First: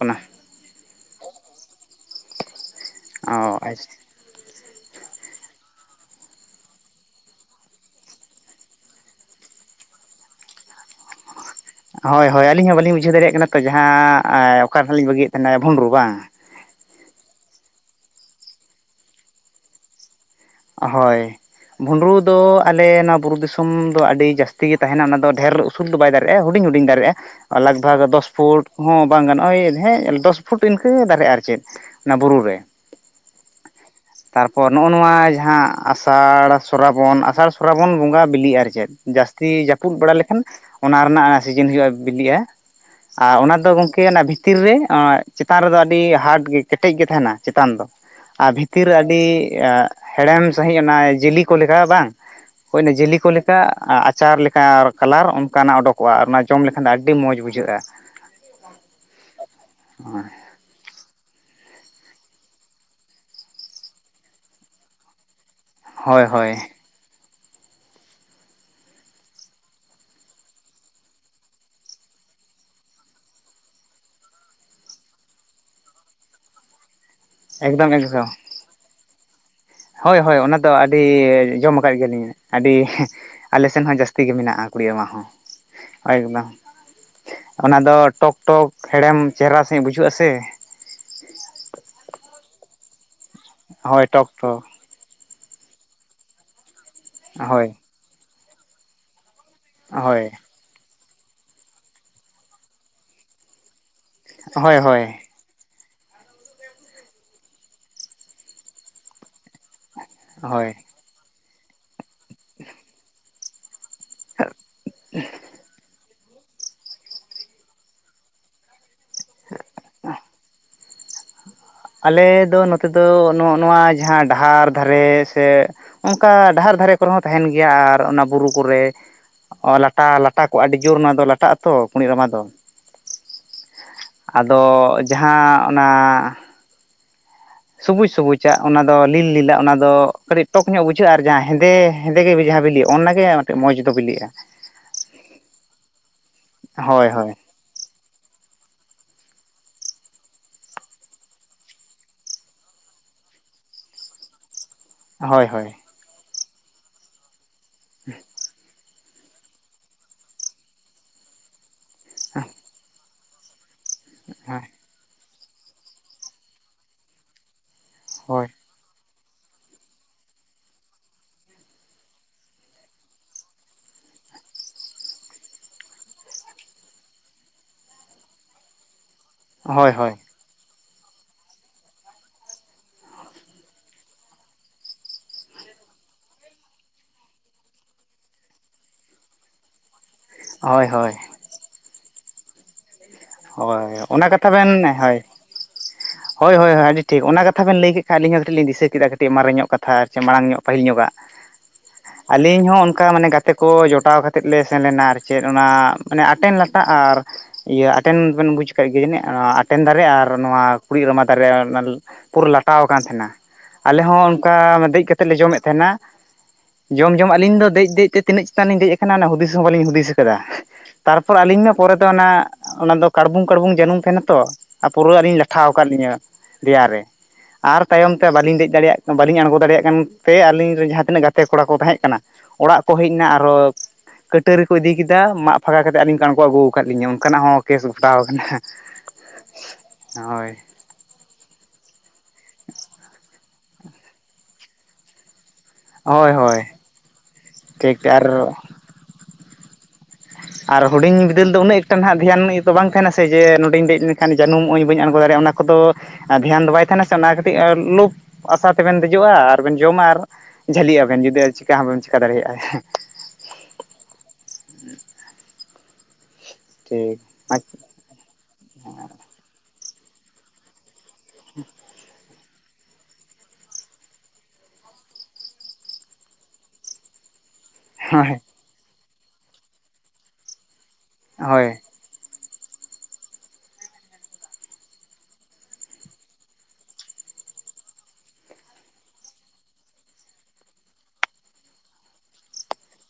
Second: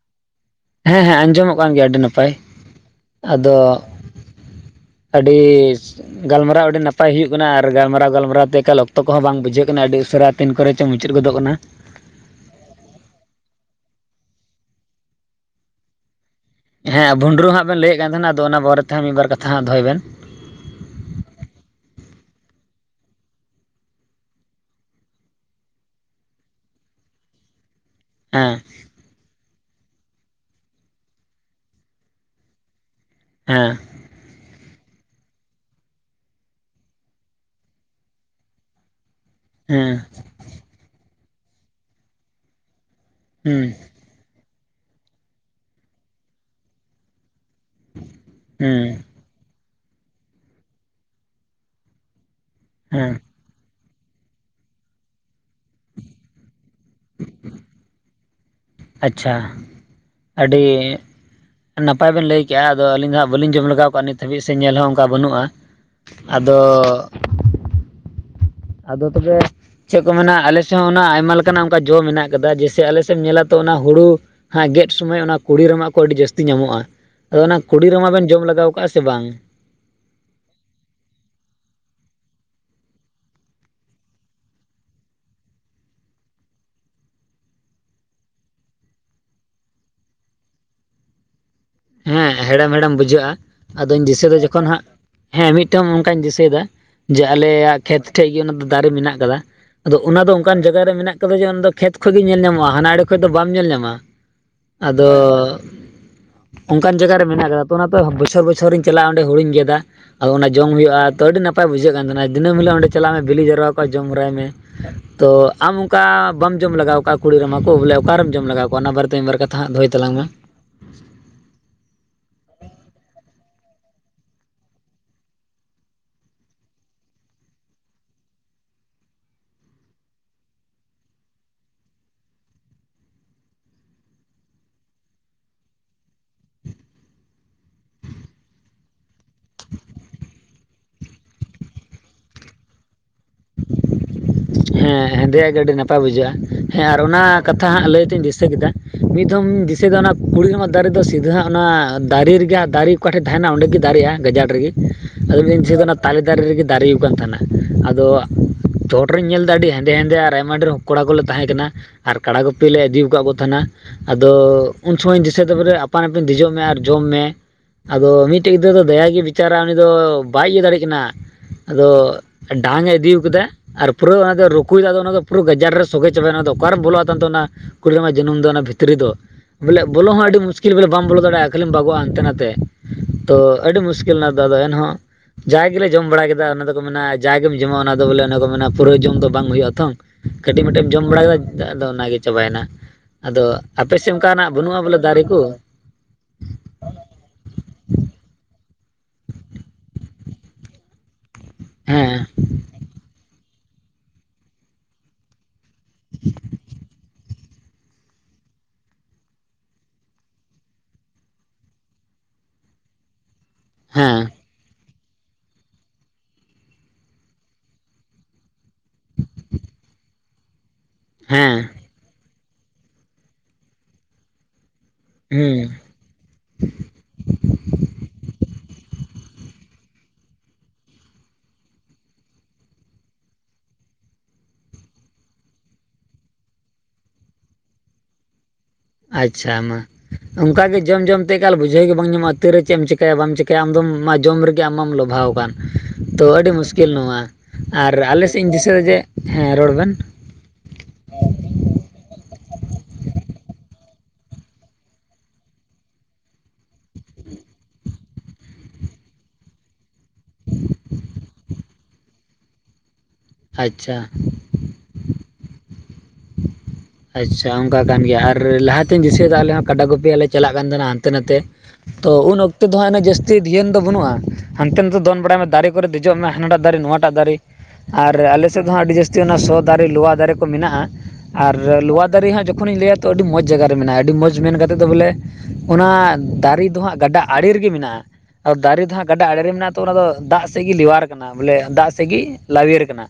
ᱚᱱᱟ ᱦᱮᱸ ᱦᱮᱸ, ᱟᱸᱡᱚᱢᱚᱜ ᱠᱟᱱ ᱜᱮᱭᱟ ᱾ ᱟᱹᱰᱤ ᱱᱟᱯᱟᱭ, ᱟᱫᱚ? ᱚ ᱟᱪᱪᱷᱟ ᱟᱹᱰᱤᱻ ᱥ ᱜᱟᱞᱢᱟᱨᱟᱣ ᱟᱹᱰᱤ ᱱᱟᱯᱟᱭ ᱦᱩᱭᱩᱜ ᱠᱟᱱᱟ ᱾ ᱟᱨ ᱜᱟᱞᱢᱟᱨᱟᱣ, ᱜᱟᱞᱢᱟᱨᱟᱣ ᱛᱮ ᱮᱠᱟᱞ ᱚᱠᱛᱚ ᱠᱚᱦᱚᱸ, ᱵᱟᱝ ᱵᱩᱡᱷᱟᱹᱜ ᱠᱟᱱᱟ ᱾ ᱟᱹᱰᱤ ᱩᱥᱟᱹᱨᱟ ᱛᱤᱱ ᱠᱚᱨᱮ ᱪᱚᱝ, ᱢᱩᱪᱟᱹᱫ ᱜᱚᱫᱚᱜ ᱠᱟᱱᱟ ᱾ ᱦᱳᱭ ᱦᱳᱭ, ᱟᱹᱞᱤᱧ ᱦᱚᱸ ᱵᱟᱹᱞᱤᱧ ᱵᱩᱡᱷᱟᱹᱣ ᱫᱟᱲᱭᱟᱜ ᱛᱚ, ᱡᱟᱦᱟᱸ, ᱚᱠᱟ ᱴᱷᱮᱱ ᱞᱤᱧ ᱵᱟᱹᱜᱤᱭᱟᱜ ᱠᱟᱱᱟ ᱾ ᱵᱷᱩᱢᱨᱩ ᱵᱟᱝ? ᱦᱮᱸ, ᱵᱷᱩᱸᱰᱨᱩ ᱦᱟᱸ, ᱵᱮᱱ ᱞᱟᱹᱭᱮᱜ ᱠᱟᱱᱟ ᱛᱟᱦᱮᱱᱟ ᱾ ᱟᱫᱚ ᱚᱱᱟ ᱵᱟᱨᱮ ᱛᱮ ᱦᱚᱸ, ᱢᱤᱫ ᱵᱟᱨ ᱠᱟᱛᱷᱟᱸ ᱦᱟᱸᱜ ᱫᱚᱦᱚᱭ ᱵᱮᱱ ᱾ ᱦᱳᱭ ᱾ ᱵᱷᱩᱸᱰᱨᱩ ᱫᱚ, ᱟᱞᱮ ᱱᱚᱣᱟ ᱵᱩᱨᱩ ᱫᱤᱥᱚᱢ ᱫᱚ, ᱟᱹᱰᱤ ᱡᱟᱹᱥᱛᱤ ᱜᱮ ᱛᱟᱦᱮᱱᱟ ᱾ ᱚᱱᱟ ᱫᱚ ᱰᱷᱮᱨ ᱥᱩᱞ ᱫᱚ ᱵᱟᱭ ᱫᱮᱨᱮᱜᱼᱟ ᱾ ᱦᱩᱰᱤᱧ ᱦᱩᱰᱤᱧ ᱫᱟᱨᱮᱜᱼᱟ ᱾ ᱞᱟᱜᱽ-ᱵᱷᱟᱜᱽ ᱫᱚᱥ ᱦᱮᱸ ᱯᱷᱩᱴ ᱦᱚ, ᱸ ᱵᱟᱝ ᱜᱟᱱᱚᱜᱼᱟ ᱾ ᱳ ᱩᱭ ᱮᱱᱦᱮᱸ ᱫᱚᱥ ᱯᱷᱩᱴ ᱤᱱᱠᱟᱹ ᱫᱟᱨᱮᱜᱼᱟ ᱾ ᱟᱨ ᱠᱤ ᱚᱱᱟ ᱵᱩᱨᱩ ᱨᱮ ᱾ ᱦᱮᱸ ᱛᱟᱨ ᱯᱚᱨ, ᱱᱚᱜ ᱱᱚᱣᱟ ᱦᱟᱜ ᱟᱥᱟᱲ ᱥᱚᱨᱟᱵᱚᱱ ᱟᱥᱟᱲ ᱥᱚᱨᱟᱵᱚᱱ ᱵᱚᱸᱜᱟ ᱵᱤᱞᱤᱜ-ᱟ ᱟᱨ ᱡᱮᱜ ᱡᱟᱥᱛᱤ ᱦᱮᱸ ᱡᱟᱹᱯᱩᱫ ᱵᱟᱲᱟ ᱞᱮᱠᱷᱟᱱ ᱚᱱᱟ ᱨᱮᱱᱟᱜ ᱥᱤᱡᱤᱱ ᱦᱩᱭᱩᱜᱼᱟ ᱵᱤᱞᱤᱜᱼᱟ ᱟᱨ ᱚᱱᱟ ᱦᱩᱸ ᱫᱚ ᱜᱚᱝ ᱠᱮᱟᱱᱟ ᱵᱷᱤᱛᱤᱨ ᱨᱮ ᱟᱨ ᱪᱮᱛᱟᱱ ᱨᱮᱫᱚ ᱟᱹᱰᱤ ᱦᱟᱨᱰ ᱜᱤ ᱠᱮᱴᱮᱡ ᱜᱮ ᱛᱟᱦᱮᱱᱟ ᱪᱮᱛᱟᱱ ᱫᱚ ᱟ ᱦᱩᱸ ᱵᱷᱤᱛᱤᱨ ᱨᱮ ᱟᱹᱰᱤ ᱮᱜ ᱦᱮᱲᱮᱢ ᱥᱟᱦᱤᱡ ᱚᱱᱟ ᱡᱤᱞᱤ ᱠᱚ ᱞᱮᱠᱟ ᱵᱟᱝ ᱦᱳᱭ ᱚᱱᱟ ᱦᱮᱸ ᱡᱮᱞᱤ ᱠᱚ ᱞᱮ ᱠᱟ ᱟᱪᱟᱨ ᱞᱮᱠᱟ ᱟᱨ ᱠᱟᱞᱟᱨ ᱚᱱᱠᱟᱱᱟᱜ ᱚᱰᱳᱠᱚᱜᱼᱟ ᱟᱨ ᱚᱱᱟ ᱡᱚᱢ ᱞᱮᱠᱷᱟᱱ ᱫᱚ ᱟᱹᱰᱤ ᱢᱚᱡᱽ ᱵᱩᱡᱷᱟᱹᱜᱼᱟ᱾ [inaudible] ᱟᱪᱪᱷᱟ ᱟᱹᱰᱤ ᱱᱟᱯᱟᱭ ᱵᱮᱱ ᱞᱟᱹᱭ ᱠᱮᱜᱼᱟ ᱟᱫᱚ ᱟᱹᱞᱤᱧ ᱫᱚ ᱦᱟᱜ ᱵᱟᱹᱞᱤᱧ ᱡᱚᱢ ᱞᱮᱟᱜᱟᱣ ᱠᱟᱜ-ᱟ ᱱᱤᱛ ᱦᱟᱹᱵᱤᱡ ᱥᱮ ᱧᱮᱞ ᱦᱚᱸ ᱚᱱᱠᱟ ᱵᱟᱹᱱᱩᱜᱼᱟ᱾ ᱦᱳᱭ ᱦᱳᱭ ᱟᱫᱚ ᱟᱫᱚ ᱛᱚᱵᱮ ᱪᱮᱫ ᱠᱚ ᱢᱮᱱᱟ ᱟᱞᱮ ᱥᱮᱫ ᱦᱚᱸ ᱚᱱᱟ ᱟᱭᱢᱟ ᱞᱮᱠᱟᱱᱟᱜ ᱚᱱᱠᱟ ᱡᱚ ᱢᱮᱱᱟᱜ ᱠᱟᱫᱟ ᱡᱮᱥᱮ ᱟᱞᱮ ᱥᱮᱫ ᱮᱢ ᱧᱮᱞᱟ ᱛᱚ ᱚᱱᱟ ᱦᱩᱲᱩ ᱦᱟ ᱜᱮᱫ ᱥᱚᱢᱚᱭ ᱚᱱᱟ ᱠᱩᱲᱤᱨᱟᱢᱟ ᱠᱚ ᱟᱹᱰᱤ ᱡᱟᱹᱥᱛᱤ ᱧᱟᱢᱚᱜᱼᱟ᱾ ᱛᱚ ᱚᱱᱟ ᱮᱠᱫᱚᱢ ᱠᱩᱰᱤᱜᱨᱟᱢᱟ ᱵᱮᱱ ᱮᱠᱫᱚᱢ ᱡᱚᱢ ᱞᱮᱟᱜᱟᱣ ᱠᱟᱜᱼᱟ ᱥᱮ ᱵᱟᱝ? ᱦᱳᱭ ᱦᱳᱭ ᱚᱱᱟ ᱫᱚ ᱟᱹᱰᱤ ᱡᱚᱢ ᱟᱠᱟᱫ ᱜᱮᱭᱟᱞᱤᱧᱟ ᱟᱹᱰᱤ ᱟᱞᱮ ᱥᱮᱱ ᱦᱚᱸ ᱡᱟᱹᱥᱛᱤ ᱜᱮ ᱢᱮᱱᱟᱜᱼᱟ ᱠᱩᱲᱤ ᱨᱟᱢᱟ ᱦᱚᱸ [unintelligible] ᱚᱱᱟ ᱫᱚ ᱴᱚᱠ ᱴᱚᱠ ᱦᱮᱲᱮᱢ ᱪᱮᱦᱨᱟ ᱥᱟᱦᱤᱡ ᱵᱩᱡᱷᱟᱹᱜᱟ ᱥᱮ ᱦᱮᱸ ᱦᱮᱲᱮᱢ ᱦᱮᱲᱮᱢ ᱵᱩᱡᱷᱟᱹᱜᱼᱟ ᱟᱫᱚᱧ ᱦᱳᱭ ᱫᱤᱥᱟᱹ ᱴᱚᱠ ᱫᱟ ᱴᱚᱠ ᱡᱚᱠᱷᱚᱱ ᱦᱟᱸᱜ ᱦᱮᱸ ᱢᱤᱫᱴᱟᱝ ᱚᱱᱠᱟᱧ ᱫᱤᱥᱟᱹᱭᱫᱟ ᱡᱮ ᱦᱳᱭ ᱟᱞᱮᱭᱟᱜ ᱠᱷᱮᱛ ᱴᱷᱮᱡ ᱜᱮ ᱚᱱᱟ ᱫᱚ ᱫᱟᱨᱮ ᱢᱮᱱᱟᱜ ᱠᱟᱫᱟ᱾ ᱟᱫᱚ ᱚᱱᱟ ᱦᱳᱭ ᱫᱚ ᱚᱱᱠᱟᱱ ᱡᱟᱜᱟ ᱨᱮ ᱢᱮᱱᱟᱜ ᱠᱟᱫᱟ ᱡᱮ ᱠᱷᱮᱛ ᱠᱷᱚᱱ ᱜᱮ ᱧᱮᱞ ᱧᱟᱢᱚᱜᱼᱟ ᱦᱟᱱᱟ ᱟᱹᱲᱮ ᱠᱷᱚᱡ ᱫᱚ ᱵᱟᱢ ᱧᱮᱞ ᱧᱟᱢᱟ ᱦᱳᱭ ᱦᱳᱭ ᱟᱫᱚ ᱚᱱᱠᱟᱱ ᱡᱟᱭᱜᱟ ᱨᱮ ᱢᱮᱱᱟᱜ ᱠᱟᱫᱟ ᱛᱚ ᱚᱱᱟ ᱛᱮ ᱵᱚᱪᱷᱚᱨ ᱵᱚᱪᱷᱚᱨᱧ ᱪᱟᱞᱟᱜᱼᱟ ᱚᱸᱰᱮ ᱦᱩᱲᱩᱧ ᱜᱮᱫᱟ ᱟᱫᱚ ᱚᱱᱟ ᱦᱳᱭ ᱡᱚᱢ ᱦᱩᱭᱩᱜᱼᱟ ᱛᱚ ᱟᱹᱰᱤ ᱱᱟᱯ ᱵᱩᱡᱷᱟᱹᱜ ᱠᱟᱱ ᱛᱟᱦᱮᱱᱟ ᱫᱤᱱᱟᱹᱢ ᱦᱤᱞᱳᱜ ᱚᱸᱰᱮ ᱪᱟᱞᱟᱜ ᱢᱮ ᱵᱤᱞᱤ ᱡᱟᱣᱨᱟ ᱠᱚ ᱡᱚᱢ ᱦᱚᱨᱟᱭ ᱢᱮ ᱛᱚ ᱟᱢ ᱚᱠᱟ ᱵᱟᱢ ᱡᱚᱢ ᱞᱮᱟᱜᱟᱣ ᱠᱟᱜᱼᱟ ᱠᱩᱲᱤᱜ ᱨᱟᱢᱟ ᱠᱚ ᱵᱚᱞᱮ ᱚᱠᱟᱨᱨᱢ ᱡᱚᱢ ᱞᱮᱟᱜᱟᱣ ᱠᱟᱜ-ᱟ ᱚᱱᱟ ᱵᱟᱨᱮᱛᱮ ᱢᱤᱫ ᱵᱟᱨ ᱠᱟᱛᱷᱟ ᱦᱟᱸᱜ ᱫᱚᱦᱚᱭ ᱛᱟᱞᱟᱝ ᱢᱮ ᱟᱞᱮ ᱫᱚ ᱱᱚᱛᱮ ᱫᱚ ᱱᱚ ᱱᱚᱣᱟ ᱡᱟᱦᱟᱸ ᱰᱟᱦᱟᱨ ᱫᱷᱟᱨᱮ ᱥᱮ ᱚᱱᱠᱟ ᱰᱟᱦᱟᱨ ᱫᱷᱟᱨᱮ ᱠᱚᱨᱮ ᱦᱚᱸ ᱛᱟᱦᱮᱱ ᱜᱮᱭᱟ ᱟᱨ ᱚᱱᱟ ᱵᱩᱨᱩ ᱠᱚᱨᱮ ᱚ ᱞᱟᱴᱟ ᱞᱟᱴᱟ ᱠᱚᱜᱼᱟ ᱟᱹᱰᱤ ᱡᱳᱨ ᱚᱱᱟ ᱫᱚ ᱞᱟᱴᱟᱜ ᱟᱛᱚ ᱠᱩᱲᱤ ᱨᱟᱢᱟ ᱫᱚ ᱟᱫᱚ ᱡᱟᱦᱟᱸ ᱚᱱᱟ ᱥᱩᱵᱩᱡ ᱥᱩᱵᱩᱡ ᱟᱜ ᱚᱱᱟ ᱫᱚ ᱞᱤᱞ ᱞᱤᱞ ᱟᱜ ᱚᱱᱟ ᱫᱚ ᱠᱟᱹᱴᱤᱡ ᱴᱚᱠ ᱧᱚᱜ ᱵᱩᱡᱷᱟᱹᱜ-ᱟ ᱟᱨ ᱡᱟᱦᱟᱸ ᱦᱮᱸᱫᱮ ᱦᱮᱸᱫᱮ ᱜᱮ ᱡᱟᱦᱟᱸ ᱵᱤᱞᱤᱜ ᱚᱱᱟᱜᱮ ᱢᱤᱫᱴᱤᱜ ᱢᱚᱡᱽ ᱫᱚ ᱵᱤᱞᱤᱜᱼᱟ ᱦᱮᱸ ᱦᱮᱸᱫᱮᱭᱟᱜ ᱜᱮ ᱟᱹᱰᱤ ᱱᱟᱯᱟᱭ ᱵᱩᱡᱷᱟᱹᱜᱼᱟ ᱦᱮᱸ ᱟᱨ ᱦᱳᱭ ᱚᱱᱟ ᱦᱳᱭ ᱠᱟ ᱛᱷᱟ ᱦᱟᱸᱜ ᱞᱟᱹᱭ ᱛᱮᱧ ᱫᱤᱥᱟᱹ ᱠᱮᱫᱟ ᱢᱤᱫ ᱫᱷᱚᱢ ᱫᱤᱥᱟᱹᱭ ᱫᱟ ᱚᱱᱟ ᱠᱩᱲᱤ ᱨᱟᱢᱟ ᱫᱟᱨᱮ ᱫᱚ ᱥᱤᱫᱷᱟ ᱦᱟᱸᱜ ᱚᱱᱟ ᱫᱟᱨᱮ ᱨᱮᱜᱮ ᱫᱟᱨᱮ ᱚᱠᱟ ᱴᱷᱮᱱ ᱛᱟᱦᱮᱱᱟ ᱚᱸᱰᱮ ᱜᱮ ᱫᱟᱨᱮᱜᱼᱟ ᱜᱟᱡᱟᱲ ᱨᱮᱜᱮ ᱦᱳᱭ ᱟᱞᱤᱧ ᱴᱷᱮᱱ ᱦᱳᱭ ᱦᱳᱭ ᱫᱚ ᱚᱱᱟ ᱛᱟᱞᱮ ᱫᱟᱨᱮ ᱨᱮᱜᱮ ᱫᱟᱨᱮ ᱠᱟᱱ ᱛᱟᱦᱮᱱᱟ ᱟᱫᱚ ᱪᱚᱴ ᱨᱮᱧ ᱧᱮᱞ ᱟᱹᱰᱤ ᱦᱮᱫᱮ ᱦᱮᱫᱮ ᱟᱨ ᱟᱭᱢᱟ ᱰᱷᱮᱨ ᱠᱚᱲᱟ ᱠᱚᱞᱮ ᱛᱟᱦᱮᱸ ᱠᱟᱱᱟ ᱟᱨ ᱠᱟᱲᱟ ᱜᱯᱤ ᱞᱮ ᱤᱫᱤ ᱟᱠᱟᱫ ᱠᱚ ᱛᱟᱦᱮᱱᱟ ᱟᱫᱚ ᱩᱱ ᱥᱚᱢᱚᱭᱧ ᱫᱤᱥᱟᱹᱭ ᱫᱟ ᱵᱚᱞᱮ ᱟᱯᱟᱱ ᱟᱹᱯᱤᱱ ᱫᱮᱡᱚᱜ ᱢᱮ ᱟᱨ ᱡᱚᱢ ᱢᱮ ᱟᱫᱚ ᱦᱳᱭ ᱢᱤᱫᱴᱮᱡ ᱜᱤᱫᱽᱨᱟᱹ ᱫᱚ ᱫᱟᱭᱟᱜ ᱜᱮ ᱵᱤᱪᱟᱨᱟ ᱩᱱᱤ ᱫᱚ ᱵᱟᱭ ᱤᱭᱟᱹ ᱫᱟᱲᱮᱜ ᱠᱟᱱᱟ ᱟᱫᱚ ᱰᱟᱝ ᱮ ᱤᱫᱤ ᱠᱮᱫᱟ ᱟᱨ ᱯᱩᱨᱟᱹ ᱚᱱ ᱨᱩᱠᱩᱭᱮᱫᱟ ᱚᱱᱟ ᱫᱚ ᱯᱩᱨᱟᱹ ᱜᱟᱡᱟᱲ ᱨᱮ ᱥᱚᱜᱮ ᱪᱟᱵᱟᱭ ᱮᱱᱟ ᱟᱫᱚ ᱚᱠᱟᱨᱮ ᱵᱚᱞᱚᱜᱼᱟ ᱛᱟᱢᱛᱮ ᱚᱱᱟ ᱠᱩᱲᱤᱨᱢᱟ ᱡᱟᱹᱱᱩᱢ ᱫᱚ ᱚᱱᱟ ᱵᱷᱤᱛᱨᱤ ᱫᱚ ᱵᱚᱞᱮ ᱦᱳᱭ ᱵᱚᱞᱚᱦᱚᱸ ᱟᱹᱰᱤ ᱢᱩᱥ ᱠᱷᱤᱞ ᱵᱚᱞᱮ ᱵᱟᱢ ᱵᱚᱞᱚ ᱫᱟᱲᱮᱭᱟᱜᱼᱟ ᱠᱷᱟᱹᱞᱤᱢ ᱵᱟᱜᱚᱜᱼᱟ ᱦᱟᱱᱛᱮ ᱱᱟᱛᱮ ᱛᱚ ᱟᱹᱰᱤ ᱢᱩᱥᱠᱤᱞ ᱚᱱᱟ ᱫᱚ ᱟᱫᱚ ᱮᱱᱦᱚᱸ ᱡᱟ ᱜᱮᱞᱮ ᱡᱚᱢ ᱵᱟᱲᱟ ᱠᱮᱫᱟ ᱚᱱᱟ ᱫᱚᱠᱚ ᱢᱮᱱᱟ ᱡᱟᱜ ᱜᱮᱢ ᱡᱚᱢᱟ ᱚᱱᱟ ᱫᱚ ᱵᱚᱞᱮ ᱚᱱᱟ ᱠᱚ ᱢᱮᱱᱟ ᱯᱩᱨᱟᱹ ᱡᱚᱢ ᱫᱚ ᱵᱟᱝ ᱦᱩᱭᱩᱜᱼᱟ ᱛᱷᱚ ᱠᱟᱹᱴᱤᱡ ᱢᱟᱴᱤᱡ ᱦᱳᱭ ᱮᱢ ᱡᱚᱢ ᱦᱳᱭ ᱵᱟᱲᱟ ᱠᱮᱫᱟ ᱟᱫᱚ ᱚᱱᱟᱜᱮ ᱪᱟᱵᱟᱭᱮᱱᱟ ᱟᱫᱚ ᱦᱳᱭ ᱟᱯᱮ ᱥᱮᱫ ᱚᱱᱟ ᱠᱟᱛᱷᱟ ᱚᱱᱠᱟᱱᱟᱜ ᱵᱮᱱ ᱵᱟᱹᱱᱩᱜᱼᱟ ᱵᱚᱞᱮ ᱦᱳᱭ ᱫᱟᱨᱮ ᱠᱚ? ᱦᱳᱭ ᱦᱳᱭ ᱦᱳ ᱟᱹᱰᱤ ᱴᱷᱤᱠ ᱚᱱᱟ ᱠᱟᱛᱷᱟ ᱵᱮᱱ ᱞᱟᱹᱭ ᱠᱮᱫ ᱠᱷᱟᱱ ᱟᱹᱞᱤᱧ ᱫᱚ ᱠᱟᱹᱴᱤᱡ ᱞᱤᱧ ᱫᱤᱥᱟᱹ ᱠᱮᱫᱟ ᱠᱟᱹᱴᱤᱡ ᱢᱟᱨᱮ ᱧᱚᱜ ᱠᱟᱛᱷᱟ ᱟᱨᱪᱚ ᱢᱟᱲᱟᱝ ᱧᱚᱜ ᱯᱟᱹᱦᱤᱞ ᱧᱚᱜᱼᱟᱜ ᱦᱮᱸ ᱟᱹᱞᱤᱧ ᱦᱚᱸ ᱚᱱᱠᱟ ᱢᱟᱱᱮ ᱜᱟᱛᱮ ᱠᱚ ᱡᱚᱴᱟᱣ ᱠᱟᱛᱮᱫ ᱞᱮ ᱥᱮᱱ ᱞᱮᱱᱟ ᱟᱨ ᱪᱮᱫ ᱚᱱᱟ ᱢᱟᱱᱮ ᱟᱴᱮᱱ ᱞᱟᱴᱟ ᱟᱨ ᱤᱭᱟᱹ ᱴᱮᱱ ᱵᱮᱱ ᱵᱩᱡᱽ ᱠᱟᱫ ᱜᱮ ᱡᱟᱹᱱᱤᱡ ᱱᱚᱣᱟ ᱟᱴᱮᱱ ᱫᱟᱨᱮ ᱟᱨ ᱱᱚᱣᱟ ᱠᱩᱲᱤᱫ ᱨᱟᱢᱟ ᱫᱟᱨᱮ ᱯᱩᱨᱟᱹ ᱞᱟᱴᱟᱣ ᱟᱠᱟᱱ ᱛᱟᱦᱮᱱᱟ, ᱟᱞᱮ ᱦᱮᱸ ᱦᱚᱸ ᱚᱱᱠᱟ ᱫᱮᱡᱛᱮᱫ ᱞᱮ ᱡᱚᱢᱮᱫ ᱛᱟᱦᱮᱱᱟ᱾ ᱡᱚᱢ ᱡᱚᱢ ᱟᱹᱞᱤᱧ ᱫᱚ ᱫᱮᱡ ᱫᱮᱡ ᱛᱤᱱᱟᱹᱜ ᱪᱮᱛᱟᱱ ᱞᱤᱧ ᱫᱮᱡ ᱟᱠᱟᱱᱟ, ᱚᱱᱟ ᱦᱩᱫᱤᱥ ᱦᱚᱸ ᱵᱟᱞᱤᱧ ᱦᱩᱫᱤᱥ ᱟᱠᱟᱫᱟ᱾ ᱛᱟᱨᱯᱚᱨ ᱦᱮᱸ ᱟᱹᱞᱤᱧ ᱢᱮ ᱯᱚᱨᱮ ᱫᱚ ᱚᱱᱟ ᱚᱱᱟ ᱫᱚ ᱠᱟᱲᱵᱩ ᱠᱟᱲᱵᱩ ᱡᱟᱹᱱᱩᱢ ᱯᱷᱱᱟ ᱛᱚ ᱟᱨ ᱯᱩᱨᱟᱹ ᱟᱹᱞᱤᱧ ᱦᱮᱸ ᱞᱟᱴᱷᱟ ᱟᱠᱟᱫ ᱞᱤᱧᱟᱹ ᱫᱮᱭᱟ ᱨᱮ ᱟᱨ ᱛᱟᱭᱚᱢ ᱛᱮ ᱵᱟᱹᱞᱤᱧ ᱫᱮᱡ ᱫᱟᱲᱮᱭᱟᱜ ᱵᱟᱹᱞᱤᱧ ᱟᱬᱜᱚ ᱫᱟᱲᱮᱭᱟᱜ ᱠᱟᱱ ᱛᱮ, ᱟᱹᱞᱤᱧ ᱨᱮᱱ ᱡᱟᱦᱟᱸ ᱛᱤᱱᱟᱹᱜ ᱜᱟᱛᱮ ᱠᱚᱲᱟ ᱠᱚ ᱛᱟᱦᱮᱸ ᱠᱟᱱᱟ ᱚᱲᱟᱜ ᱠᱚ ᱦᱮᱡ ᱮᱱᱟ, ᱟᱨᱚ ᱠᱟᱹᱴᱟᱹᱨᱤ ᱠᱚ ᱤᱫᱤ ᱠᱮᱫᱟ᱾ ᱢᱟᱜ ᱯᱷᱟᱠᱟ ᱠᱟᱛᱮᱫ ᱟᱹᱞᱤᱧ ᱠᱟᱬᱚᱜ ᱟᱹᱜᱩᱣᱟ ᱟᱠᱟᱫ ᱞᱤᱧᱟᱹ᱾ ᱚᱱᱠᱟᱱᱟᱜ ᱦᱚᱸ ᱠᱮᱥ ᱜᱷᱚᱴᱟᱣ ᱟᱠᱟᱱᱟ᱾ ᱟᱪᱪᱷᱟ ᱢᱟ ᱦᱳᱭ ᱚᱱᱠᱟ ᱜᱮ ᱡᱚᱢ ᱡᱚᱢ ᱛᱮ ᱮᱠᱟᱞ ᱵᱩᱡᱷᱟᱹᱣ ᱜᱮ ᱵᱟᱝ ᱧᱟᱢᱚᱜᱼᱟ, ᱛᱤᱨᱮ ᱪᱮᱫ ᱮᱢ ᱪᱤᱠᱟᱹᱭᱟ ᱵᱟᱢ ᱪᱤᱠᱟᱹᱭᱟ ᱟᱢ ᱡᱚᱢ ᱨᱮᱜᱮ ᱟᱢ ᱞᱚᱵᱷᱟ ᱟᱠᱟᱱ ᱛᱚ ᱦᱳᱭ ᱟᱹᱰᱤ ᱦᱳᱭ ᱢᱩᱥᱠᱤᱞ ᱱᱚᱣᱟ ᱟᱨ ᱟᱞᱮ ᱥᱮᱫ ᱤᱧ ᱫᱤᱥᱟᱹᱫᱟ ᱡᱮ ᱦᱮᱸ ᱨᱚᱲ ᱵᱮᱱ ᱟᱨ ᱦᱩᱰᱤᱧ ᱵᱤᱫᱟᱹᱞ ᱫᱚ ᱩᱱᱟᱹᱜ ᱮᱠᱴᱟ ᱦᱟᱸᱜ ᱫᱷᱮᱭᱟᱱ ᱫᱚ ᱵᱟᱝ ᱛᱟᱦᱮᱱᱟ ᱥᱮ, ᱡᱮ ᱱᱚᱰᱮᱧ ᱫᱮᱡ ᱞᱮᱱᱟᱱ ᱡᱟᱱᱩᱢᱟᱹᱧ ᱵᱟᱹᱧ ᱟᱬᱜᱚ ᱫᱟᱲᱮᱭᱟᱜᱼᱟ᱾ ᱚᱱᱟ ᱠᱚᱫᱚ ᱫᱷᱮᱭᱟᱱ ᱫᱚ ᱵᱟᱭ ᱛᱟᱦᱮᱱᱟ ᱥᱮ ᱚᱱᱟ ᱠᱷᱟᱹᱴᱤᱡ ᱞᱳᱵᱽ ᱟᱥᱟ ᱛᱮᱵᱮᱱ ᱫᱮᱡᱚᱜᱼᱟ ᱟᱨ ᱵᱮᱮᱱ ᱡᱚᱢᱟ ᱟᱨ ᱡᱷᱟᱹᱞᱤᱜ ᱟᱵᱮᱱ ᱡᱩᱫᱤ ᱟᱨ ᱪᱤᱠᱟ ᱦᱚᱸᱵᱮᱱ ᱪᱤᱠᱟᱹ ᱫᱟᱲᱮᱭᱟᱜᱼᱟ᱾ ᱟᱪᱪᱷᱟ᱾ ᱴᱷᱤᱠ ᱟᱪᱪᱷᱟ ᱚᱱᱠᱟ ᱠᱟᱱ ᱜᱮᱭᱟ ᱟᱨ ᱞᱟᱦᱟᱛᱮᱧ ᱫᱤᱥᱟ ᱮᱫᱟ, ᱟᱞᱮ ᱦᱚᱸ ᱠᱟᱰᱟ ᱜᱩᱯᱤᱭ ᱞᱮ ᱪᱟᱞᱟᱜ ᱠᱟᱱ ᱛᱟᱦᱮᱱᱟ᱾ ᱦᱟᱛᱮ ᱱᱟᱛᱮ ᱛᱚ ᱩᱱ ᱚᱠᱛᱚ ᱱᱮᱫ ᱫᱚ ᱦᱚᱱᱟᱹᱝ ᱡᱟᱹᱥᱛᱤ ᱫᱷᱭᱟᱱ ᱫᱚ ᱵᱟᱹᱱᱩᱜᱼᱟ, ᱦᱟᱱᱛᱮ ᱱᱟᱛᱮ ᱫᱚᱱ ᱵᱟᱲᱟᱭ ᱢᱮ ᱫᱟᱨᱮ ᱠᱚᱨᱮ ᱫᱮᱡᱚᱜ ᱢᱮ ᱦᱟᱱᱟᱴᱟᱜ ᱫᱟᱨᱮ ᱱᱚᱣᱟᱴᱟᱜ ᱫᱟᱨᱮ ᱟᱨ ᱦᱳᱭ ᱟᱞᱮ ᱥᱮᱫ ᱫᱚ ᱦᱚᱸ ᱟᱹᱰᱤ ᱡᱟᱹᱥᱛᱤ ᱚᱱᱟ ᱥᱚ ᱫᱟᱨᱮ ᱞᱚᱣᱟ ᱫᱟᱨᱮ ᱠᱚ ᱢᱮᱱᱟᱜᱼᱟ᱾ ᱟᱨ ᱦᱳᱭ ᱞᱚᱣᱟ ᱫᱟᱨᱮ ᱦᱚᱸ ᱡᱚᱠᱷᱚᱱᱤᱧ ᱞᱟᱹᱭᱟ ᱛᱚ ᱟᱹᱰᱤ ᱢᱚᱡᱽ ᱡᱟᱭᱜᱟ ᱨᱮ ᱢᱮᱱᱟᱜᱼᱟ᱾ ᱟᱹᱰᱤ ᱢᱚᱡᱽ ᱢᱮᱱ ᱠᱟᱛᱮᱫ ᱫᱚ ᱵᱚᱞᱮ ᱚᱱᱟ ᱫᱟᱨᱮ ᱫᱚ ᱦᱟᱸᱜ ᱜᱟᱰᱟ ᱟᱲᱮ ᱨᱮᱜᱮ ᱢᱮᱱᱟᱜᱼᱟ᱾ ᱟᱨ ᱫᱟᱨᱮ ᱫᱚ ᱦᱟᱸᱜ ᱜᱟᱰᱟ ᱟᱲᱮ ᱨᱮ ᱢᱮᱱᱟᱜ ᱛᱚ, ᱚᱱᱟ ᱫᱚ ᱫᱟᱜ ᱥᱮᱡ ᱜᱮ ᱞᱮᱣᱟᱨ ᱟᱠᱟᱱᱟ᱾ ᱵᱚᱞᱮ ᱫᱟᱜ ᱥᱮᱡ ᱜᱮ ᱞᱟᱣᱮᱨ ᱠᱟᱱᱟ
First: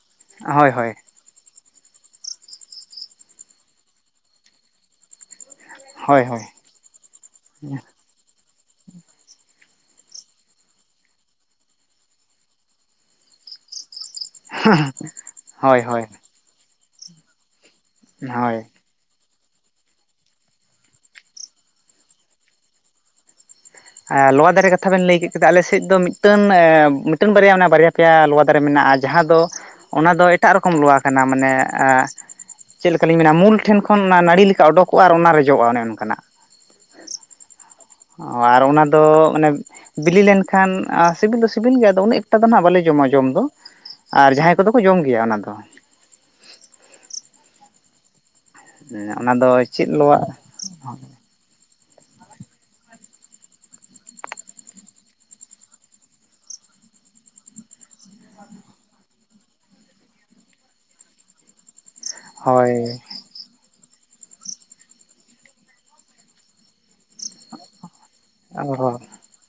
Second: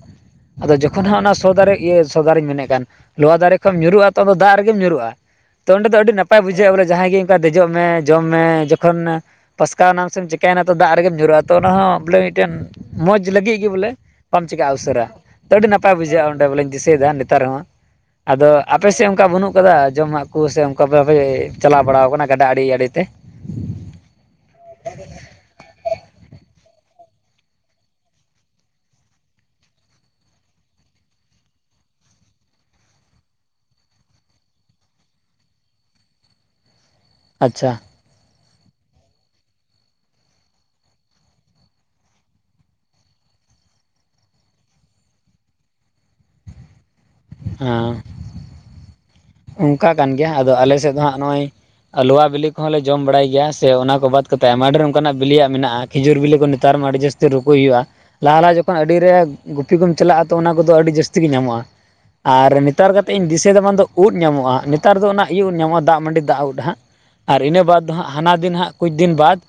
ᱦᱳᱭ ᱟᱫᱚ ᱦᱳᱭ ᱡᱚᱠᱷᱚᱱ ᱦᱟᱸᱜ ᱚᱱᱟ ᱥᱚᱫᱟᱨᱤ ᱤᱭᱟᱹ ᱥᱚᱫᱟᱨᱤᱧ ᱢᱮᱱᱮᱫ ᱠᱟᱱ ᱞᱚᱣᱟ ᱫᱟᱨᱮ ᱠᱷᱚᱱᱚᱡ ᱧᱩᱨᱩᱜᱼᱟ ᱛᱚᱫᱚ ᱫᱟᱜ ᱨᱮᱜᱮᱢ ᱧᱩᱨᱩᱜᱼᱟ ᱛᱚ ᱚᱸᱰᱮ ᱫᱚ ᱟᱹᱰᱤ ᱦᱳᱭ ᱱᱟᱯᱟᱭ ᱦᱳᱭ ᱵᱩᱡᱷᱟᱹᱜᱼᱟ, ᱵᱚᱞᱮ ᱡᱟᱦᱟᱸᱭ ᱜᱮ ᱚᱱᱠᱟ ᱫᱮᱡᱚᱜ ᱢᱮ ᱡᱚᱢ ᱢᱮ ᱡᱚᱠᱷᱚᱱ ᱯᱟᱥᱠᱟᱣ ᱮᱱᱟᱢ ᱥᱮᱢ ᱪᱤᱠᱟᱹᱭᱮᱱᱟ ᱛᱚ ᱫᱟᱜ ᱨᱮᱜᱮᱢ ᱧᱩᱨᱩᱜᱼᱟ᱾ ᱛᱚ ᱚᱱᱟ ᱦᱚᱸ ᱵᱚᱞᱮ ᱢᱤᱫᱴᱮᱱ ᱢᱚᱡᱽ ᱞᱟᱹᱜᱤᱫ ᱜᱮ ᱵᱚᱞᱮ ᱵᱟᱢ ᱪᱤᱠᱟ ᱩᱥᱟᱹᱨᱟ ᱛᱚ ᱟᱹᱰᱤ ᱦᱳᱭ ᱱᱟᱯᱟᱭ ᱦᱳᱭ ᱵᱩᱡᱷᱟᱹᱜᱼᱟ᱾ ᱚᱸᱰᱮ ᱵᱚᱞᱮᱧ ᱫᱤᱥᱟᱹᱭ ᱮᱫᱟ ᱱᱮᱛᱟᱨ ᱦᱚᱸ ᱟᱫᱚ ᱦᱳᱭ ᱟᱯᱮᱥᱮᱫ ᱚᱱᱠᱟ ᱵᱟᱹᱱᱩᱜ ᱟᱠᱟᱫᱟ, ᱡᱚᱢᱟᱜ ᱠᱚ ᱥᱮ ᱚᱱᱠᱟ ᱵᱟᱯᱮ ᱪᱟᱞᱟᱣ ᱵᱟᱲᱟ ᱟᱠᱟᱱᱟ ᱜᱟᱰᱟ ᱟᱲᱮ ᱟᱲᱮ ᱛᱮ? ᱞᱚᱣᱟ ᱫᱟᱨᱮ ᱠᱟᱛᱷᱟ ᱵᱮᱱ ᱞᱟᱹᱭ ᱠᱮᱫ ᱠᱮᱫᱟ᱾ ᱟᱞᱮ ᱥᱮᱫ ᱫᱚ ᱢᱤᱫᱴᱮᱱ ᱢᱤᱫᱴᱮᱱ ᱵᱟᱨᱭᱟ ᱚᱱᱟ ᱵᱟᱨᱭᱟ ᱯᱮᱭᱟ ᱞᱚᱣᱟ ᱫᱟᱨᱮ ᱢᱮᱱᱟᱜᱼᱟ᱾ ᱡᱟᱦᱟᱸ ᱫᱚ ᱚᱱᱟ ᱫᱚ ᱮᱴᱟᱜ ᱨᱚᱠᱚᱢ ᱞᱚᱣᱟ ᱠᱟᱱᱟ ᱢᱟᱱᱮ ᱪᱮᱫ ᱞᱮᱠᱟᱞᱤᱧ ᱢᱮᱱᱟ ᱢᱩᱞ ᱴᱷᱮᱱ ᱠᱷᱚᱱ ᱚᱱᱟ ᱱᱟᱹᱲᱤ ᱞᱮᱠᱟ ᱚᱰᱚᱠᱚᱜᱼᱟ ᱟᱨ ᱚᱱᱟ ᱨᱮ ᱡᱚᱜᱼᱟ, ᱚᱱᱮ ᱚᱱᱠᱟ ᱱᱟᱜ ᱟᱪᱪᱷᱟ᱾ ᱚ ᱟᱨ ᱚᱱᱟ ᱫᱚ ᱢᱟᱱᱮ ᱵᱤᱞᱤ ᱞᱮᱱᱠᱷᱟᱱ ᱥᱤᱵᱤᱞ ᱫᱚ ᱥᱤᱵᱤᱞ ᱜᱮᱭᱟ᱾ ᱟᱫᱚ ᱩᱱᱟᱹ ᱮᱠᱴᱟ ᱫᱚ ᱦᱟᱸᱜ ᱵᱟᱞᱮ ᱡᱚᱢᱟ ᱡᱚᱢ ᱫᱚ ᱟᱨ ᱡᱟᱦᱟᱸᱭ ᱠᱚᱫᱚ ᱠᱚ ᱡᱚᱢ ᱜᱮᱭᱟ᱾ ᱚᱱᱟ ᱫᱚ ᱦᱮᱸ᱾ ᱦᱮᱸ ᱚᱱᱟ ᱫᱚ ᱪᱮᱫ ᱚᱱᱠᱟ ᱠᱟᱱ ᱞᱚᱣᱟ ᱜᱮᱭᱟ, ᱟᱫᱚ ᱟᱞᱮ ᱥᱮᱫ ᱫᱚ ᱦᱟᱸᱜ ᱱᱚᱜᱼᱚᱭ ᱞᱚᱣᱟ ᱵᱤᱞᱤ ᱠᱚᱦᱚᱸ ᱞᱮ ᱡᱚᱢ ᱵᱟᱲᱟᱭ ᱜᱮᱭᱟ ᱥᱮ ᱚᱱᱟ ᱠᱚ ᱵᱟᱫ ᱠᱟᱛᱮ ᱟᱭᱢᱟ ᱰᱷᱮᱨ ᱚᱱᱠᱟᱱᱟᱜ ᱵᱤᱞᱤᱭᱟᱜ ᱢᱮᱱᱟᱜᱼᱟ᱾ ᱠᱷᱤᱡᱩᱨ ᱵᱤᱞᱤ ᱠᱚ ᱱᱮᱛᱟᱨ ᱢᱟ ᱟᱹᱰᱤ ᱡᱟᱹᱥᱛᱤ ᱥᱮ ᱨᱩᱠᱩᱭ ᱦᱩᱭᱩᱜᱼᱟ᱾ ᱞᱟᱦᱟ ᱞᱟᱦᱟ ᱡᱚᱠᱷᱚᱱ ᱟᱹᱰᱤ ᱨᱮ ᱜᱩᱯᱤ ᱠᱚᱢ ᱪᱟᱞᱟᱜᱼᱟ ᱛᱚ, ᱚᱱᱟ ᱠᱚᱫᱚ ᱟᱹᱰᱤ ᱡᱟᱹᱥᱛᱤ ᱜᱮ ᱧᱟᱢᱚᱜᱼᱟ᱾ ᱟᱨ ᱦᱳᱭ ᱱᱮᱛᱟᱨ ᱠᱟᱛᱮᱜ ᱤᱧ ᱫᱤᱥᱟᱹᱭ ᱮᱫᱟ ᱵᱟᱝ ᱫᱚ ᱩᱫ ᱧᱟᱢᱚᱜᱼᱟ᱾ ᱱᱮᱛᱟᱨ ᱫᱚ ᱚᱱᱟ ᱤᱭᱟᱹ ᱩᱫ ᱧᱟᱢᱚᱜᱼᱟ, ᱫᱟᱜ ᱢᱟᱹᱰᱤ ᱫᱟᱜ ᱩᱫ ᱦᱟᱸᱜ ᱟᱨ ᱤᱱᱟᱹ ᱵᱟᱫᱽ ᱦᱟᱸᱜ ᱦᱟᱱᱟ ᱫᱤᱱ ᱦᱟᱸᱜ ᱚ ᱠᱩᱪ ᱫᱤᱱ ᱵᱟᱫ